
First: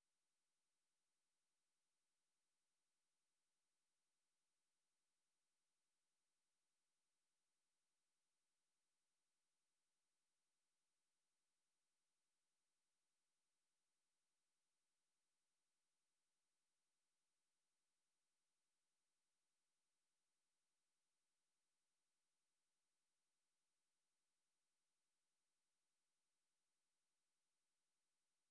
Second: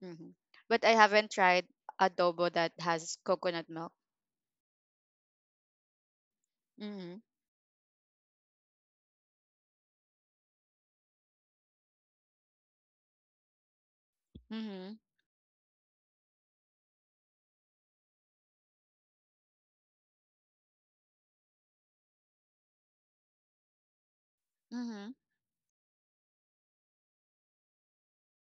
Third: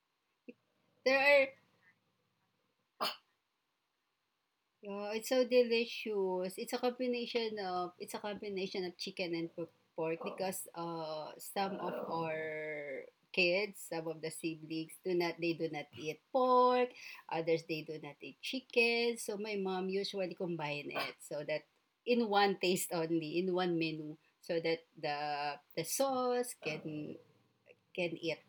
Speaker 1: Hmm. But I
Speaker 3: There
Speaker 1: haven't
Speaker 3: are
Speaker 1: tried adobo that has coconut milk.
Speaker 3: oh, it's so delicious. It's a
Speaker 1: Mhm.
Speaker 3: combination of, it's a combination of chicken and po- pork because some of our kids, some of the siblings
Speaker 1: Mhm.
Speaker 3: do not, they do not eat pork, others they do not eat chicken. So my mom usually combine it so that in one taste only, in one menu so that
Speaker 1: Mhm.
Speaker 3: the sauce can eat,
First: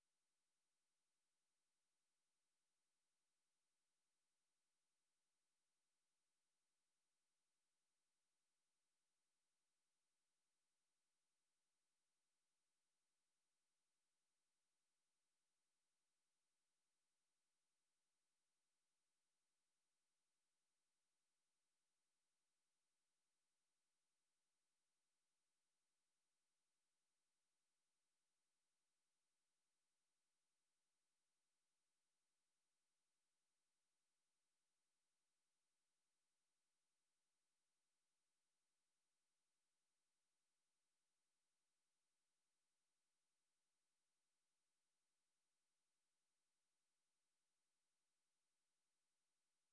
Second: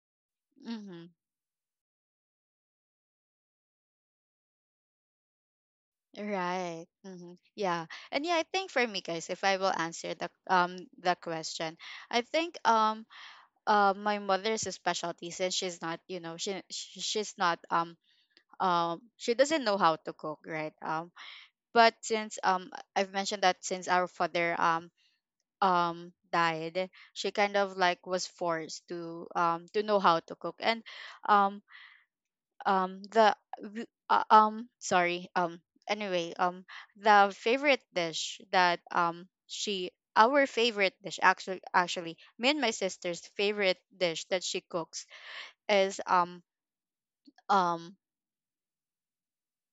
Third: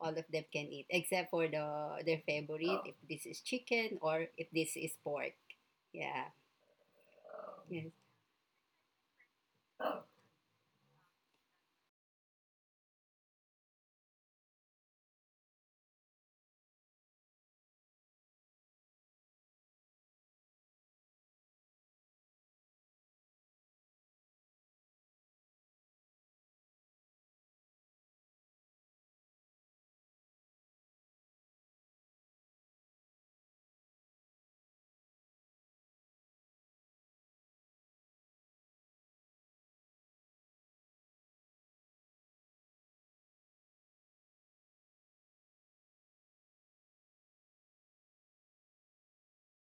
Speaker 3: all of them can eat
Speaker 1: Mhm.
Speaker 3: except for the their favorite if this is chicken or if this is pork, yeah.
Speaker 1: Right. Mhm. Yeah.
Speaker 3: Yes.
Speaker 1: And yeah, I think for me guys, if I will answer the, the question, I think, my mother's specialty, since she's not, you know, she's not, she doesn't know how to cook, right, um, but since, I've mentioned that since our father, died, she kind of like was forced to, to know how to cook. And um um the sorry, um, anyway, um, the favorite dish that she our favorite dish, actually, me and my sister's favorite dish that she cooks is, um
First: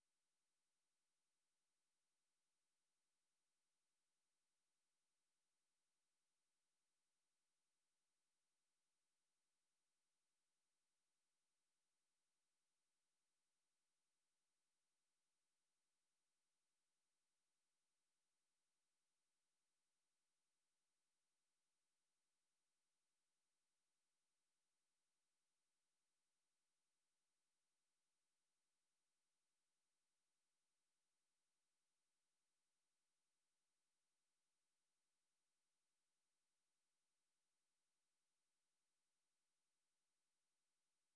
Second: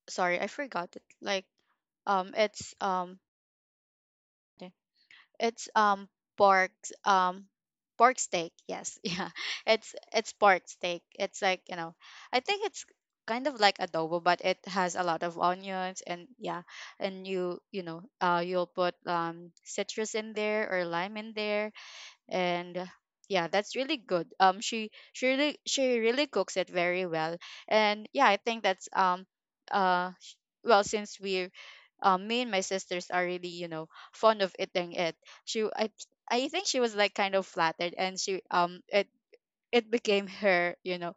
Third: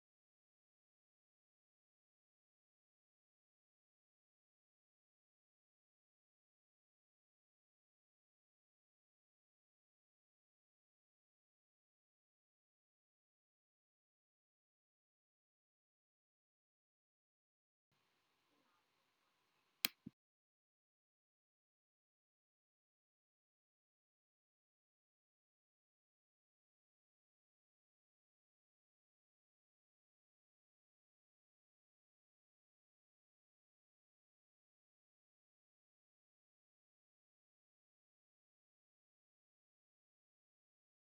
Speaker 1: sorry, I forgot it. Like, it's eh, it's pork, um pork steak. Yes, yeah. It's pork steak. It's like, you know, I think it's kind of like adobo, but it has a lot of onions. And yeah, and you know, uh, you'll put citrus in there, or lime in there. And yeah, that's really good. She really cooks it very well. And yeah, I think that's, uh sh- well, since we're me and my sisters are really, you know, fond of eating it, she w- I think she was like kind of flattered. And she, it became her, you know,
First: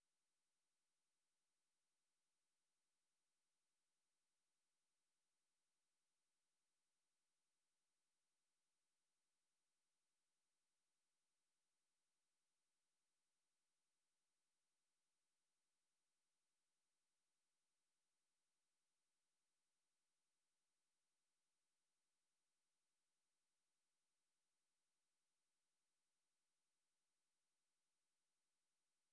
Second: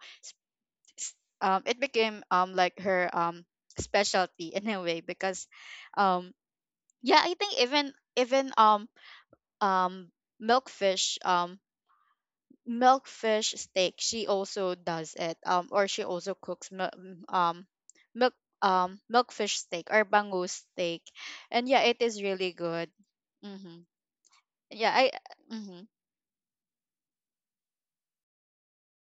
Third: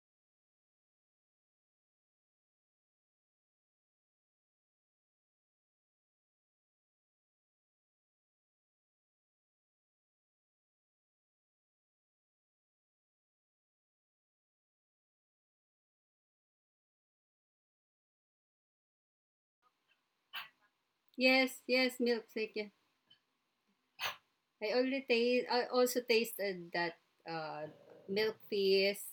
Speaker 1: s- it became, like her, specialty in a way, because, um yeah, I think, even, um milkfish, milkfish steak, she also does it. Or she also cooks, milk milkfish steak, or bangus steak.
Speaker 3: Yes,
Speaker 1: And yeah,
Speaker 3: yes,
Speaker 1: it is really
Speaker 3: milkshake, yeah.
Speaker 1: good. Mm-hmm.
Speaker 3: I
Speaker 1: yeah
Speaker 3: already
Speaker 1: I
Speaker 3: taste, I
Speaker 1: Mm-hmm.
Speaker 3: also tasted that uh milk feast.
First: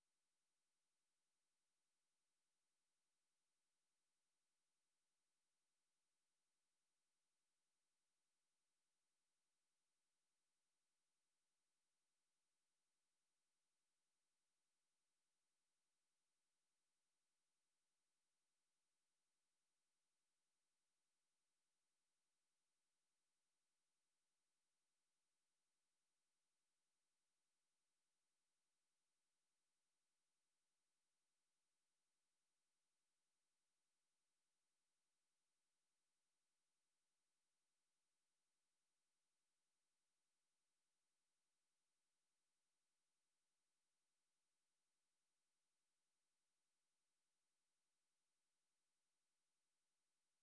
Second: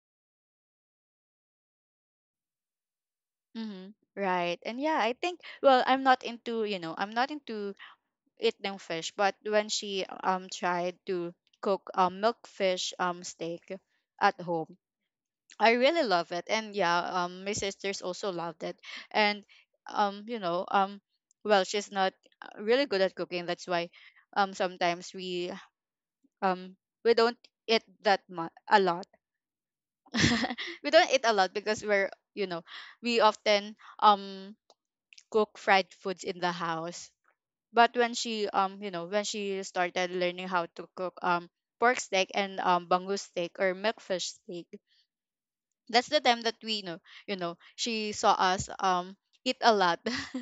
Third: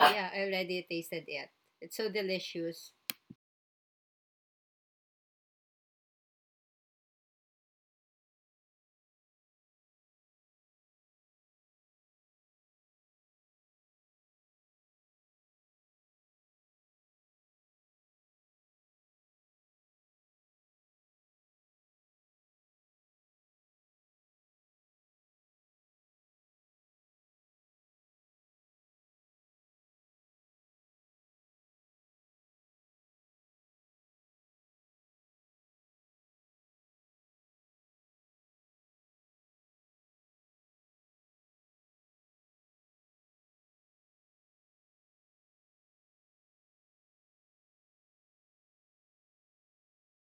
Speaker 3: Yeah, I already tasted it, it's so delicious.
Speaker 1: Mm-hmm. Right. And yeah, I think, well, I'm not into eating fish, but when she tried to cook, milkfish, steak at home, I really love it. And yeah, my sisters also loved it. And you know, well, she's not, really good at cooking. That's why sometimes we, um we don't eat that much a lot. We don't eat a lot, because we're, you know, we often cook fried foods in the house. But when she, you know, when she started learning how to cook, pork steak, and bangus steak, or milkfish steak, that's the time that we know, you know, she saw us, eat a lot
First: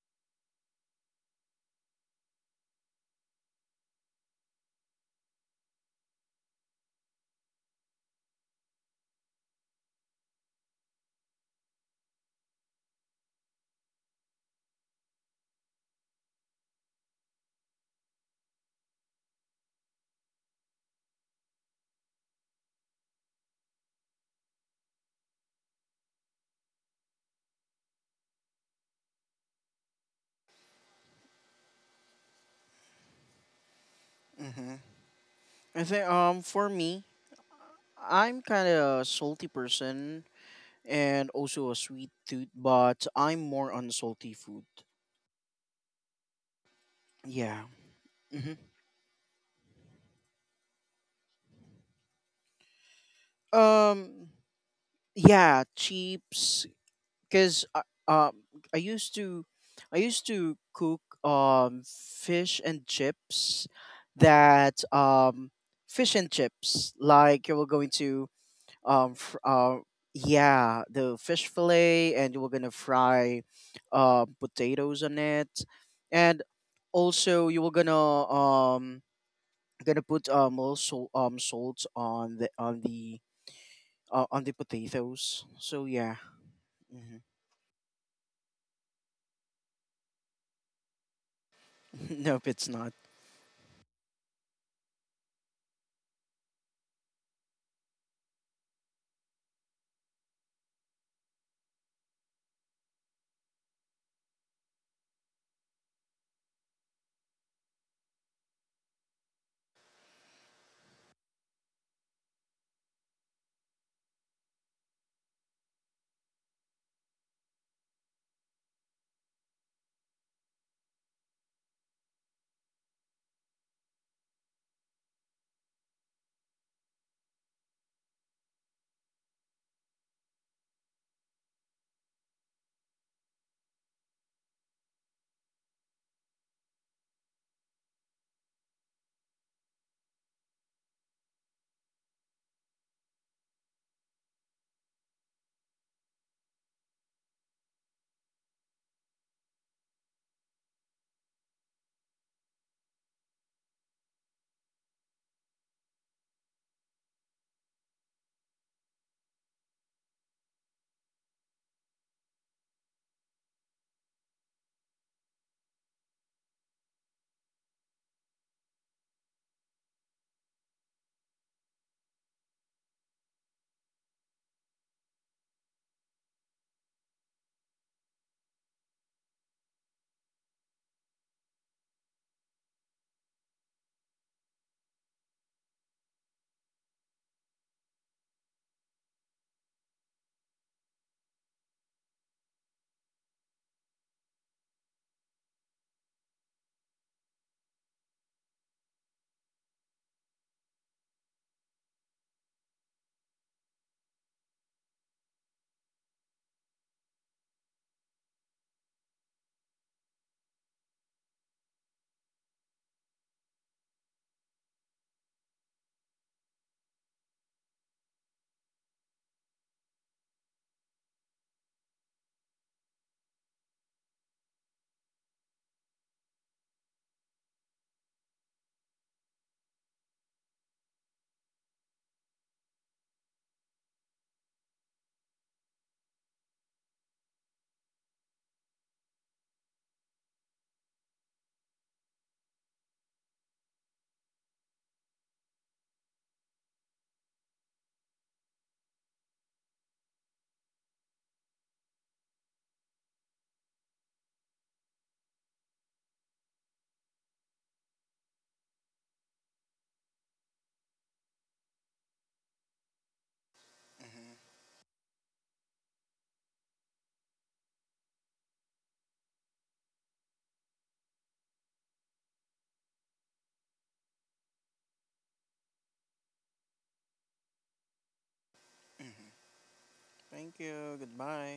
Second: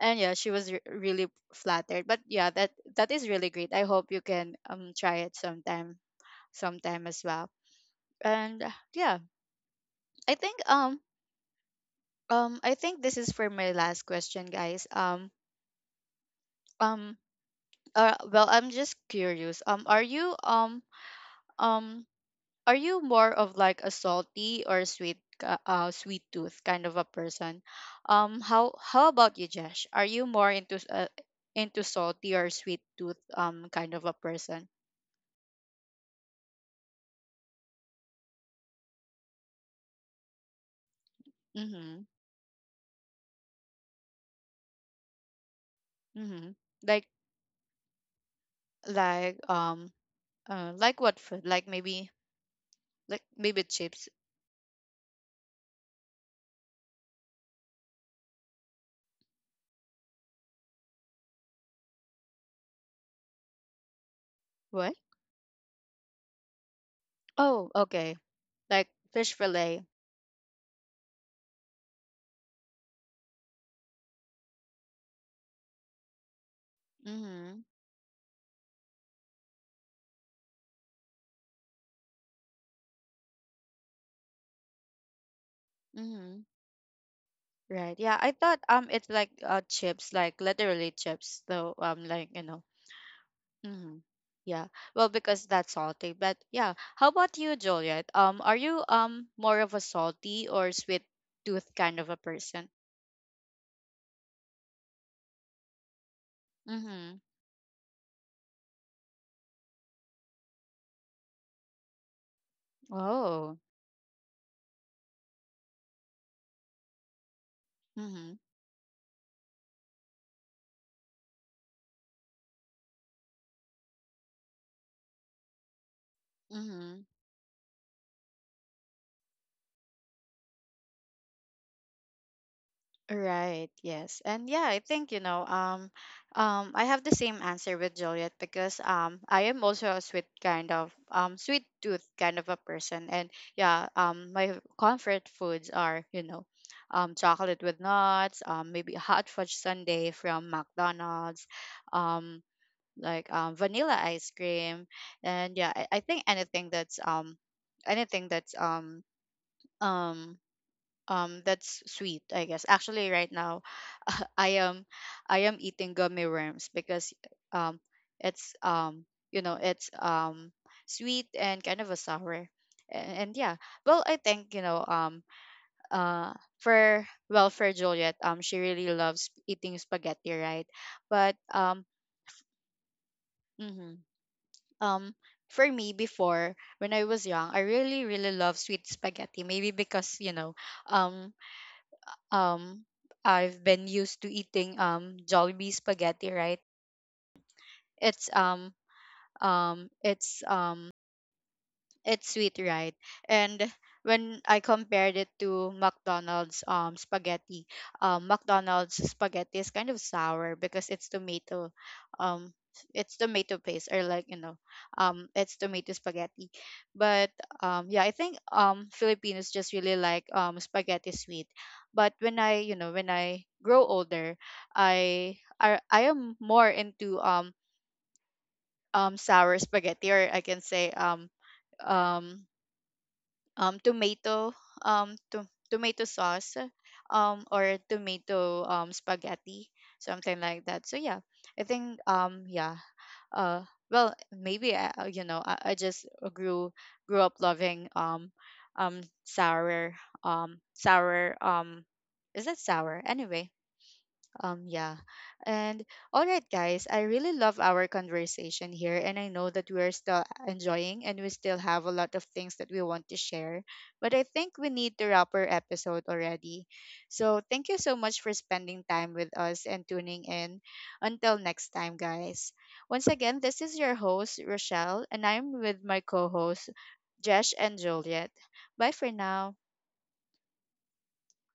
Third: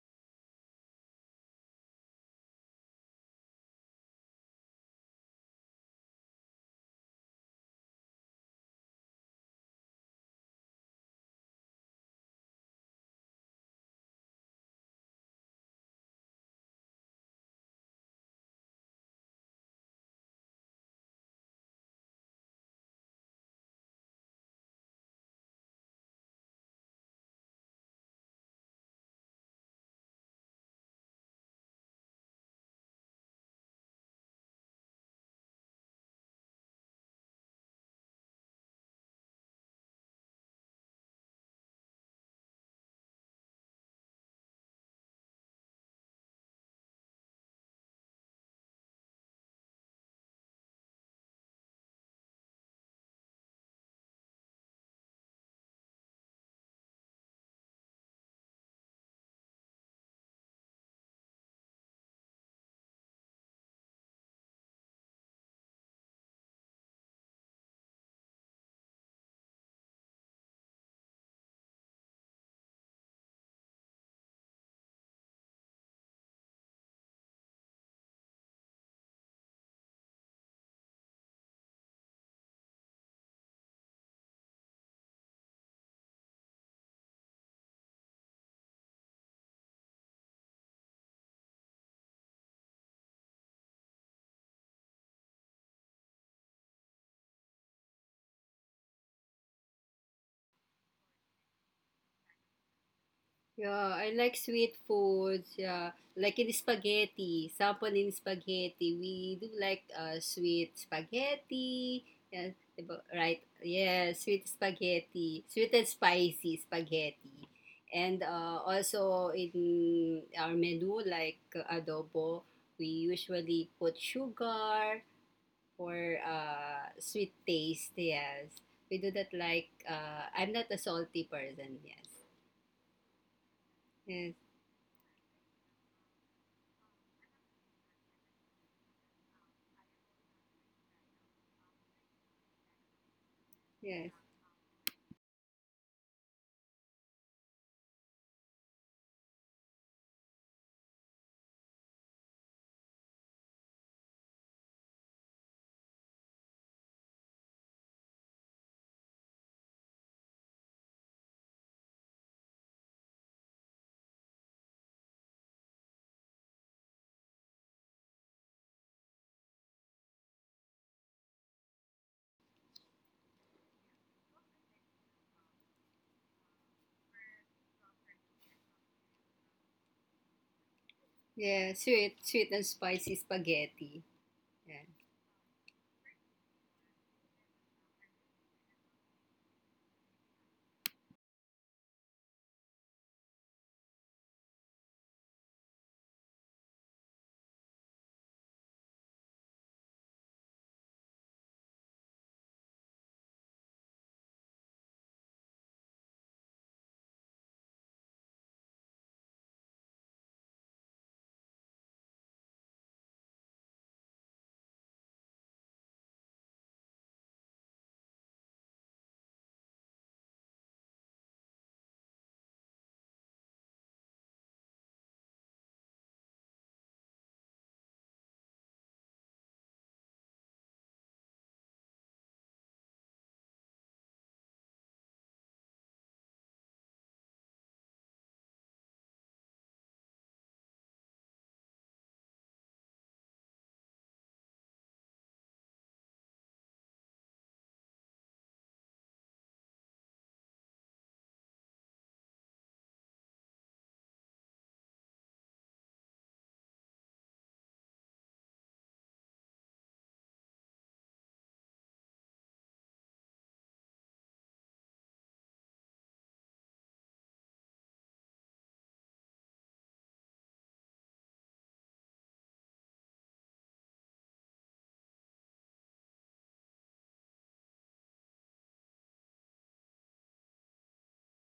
Speaker 1: and yeah, she was really flattered. But yeah, that that is really great. I hope you can, try it sometime, sometime as well. And yeah, I think, I think this is for my last question, guys. Um well, I'm just curious, are you, um are you more of like a salty or sweet tooth kind of a person? How about you, Jesh? Are you more into, into salty or sweet tooth kind of a person?
Speaker 2: Mm-hmm. I think for me, I'm kind of a salty person, and also a sweet
Speaker 1: Mhm.
Speaker 2: tooth, but I'm more on salty food.
Speaker 1: Mhm. Like,
Speaker 2: Yeah. Hmm.
Speaker 1: like um like what food? Like maybe, like maybe chips.
Speaker 2: Um. Yeah, chips. Cause um, I used to, I used to cook fish and chips, that
Speaker 1: What?
Speaker 2: fish and chips like you were
Speaker 1: Oh,
Speaker 2: going
Speaker 1: okay.
Speaker 2: to
Speaker 1: Like
Speaker 2: um fr-
Speaker 1: fish
Speaker 2: uh
Speaker 1: fillet.
Speaker 2: yeah, the fish fillet, and you were gonna fry potatoes on it, and also you
Speaker 1: Mhm.
Speaker 2: were gonna put also salt on the on the potatoes. So yeah,
Speaker 1: Mhm.
Speaker 2: hmm.
Speaker 1: Right. Yeah, I thought it's like, uh, chips, like literally chips. So like, you
Speaker 2: Nope,
Speaker 1: know.
Speaker 2: it's not.
Speaker 1: Hmm. Yeah. Well, because that's salty. But yeah, how about you, Juliet? Are you more of a salty or sweet tooth kind of a person?
Speaker 3: Yeah, I like sweet foods. Yeah, like in
Speaker 1: Mm-hmm.
Speaker 3: spaghetti, sampon in spaghetti. We do like sweet spaghetti. Yeah, diba? Right.
Speaker 1: Oh.
Speaker 3: Yeah, sweet spaghetti, sweet and spicy spaghetti, and
Speaker 1: Mm-hmm.
Speaker 3: also in our menu like adobo, we usually put sugar for
Speaker 1: Mm-hmm.
Speaker 3: sweet taste. Yes, we do that. Like I'm not a salty person. Yes,
Speaker 1: Right, yes.
Speaker 3: yes.
Speaker 1: And yeah, I think, you know, I have the same answer with Juliet, because I am also a sweet kind of, sweet tooth kind of a person. And yeah,
Speaker 3: Yes.
Speaker 1: um, my comfort foods are, you know, chocolate with nuts, um, maybe hot fudge sundae from McDonald's, um like vanilla ice cream. And yeah, I think anything that's, anything that's, um that's sweet, I guess. Actually, right now i am I am eating gummy worms because, um it's you know, it's sweet and kind of a sour. And yeah, well, I think, you know, uh for well, for Juliet, she really loves eating spaghetti, right? But,
Speaker 3: Yeah, sweet, sweet and spicy spaghetti.
Speaker 1: mhm,
Speaker 3: Yeah.
Speaker 1: um for me, before, when I was young, I really love sweet spaghetti, maybe because, you know, um um I've been used to eating, Jollibee spaghetti, right? It's um um it's um it's sweet, right? And when I compared it to McDonald's, spaghetti, McDonald's spaghetti is kind of sour because um it's tomato paste, or like, you know, it's tomato spaghetti. But yeah, I think Filipinos just really like spaghetti sweet. But when I, you know, when I grow older, I am more into, sour spaghetti, or I can say, um tomato, tomato sauce, or tomato spaghetti, something like that. So yeah, I think, uh well, maybe you know, I just grew grew up loving, sour, um sour um is that sour anyway. Um, yeah. And all right, guys, I really love our conversation here. And I know that we're still enjoying, and we still have a lot of things that we want to share. But I think we need to wrap our episode already. So thank you so much for spending time with us, and tuning in. Until next time, guys. Once again, this is your host, Rochelle, and I'm with my co host, Jesh and Juliet. Bye for now.
Speaker 2: Thank you. Goodbye.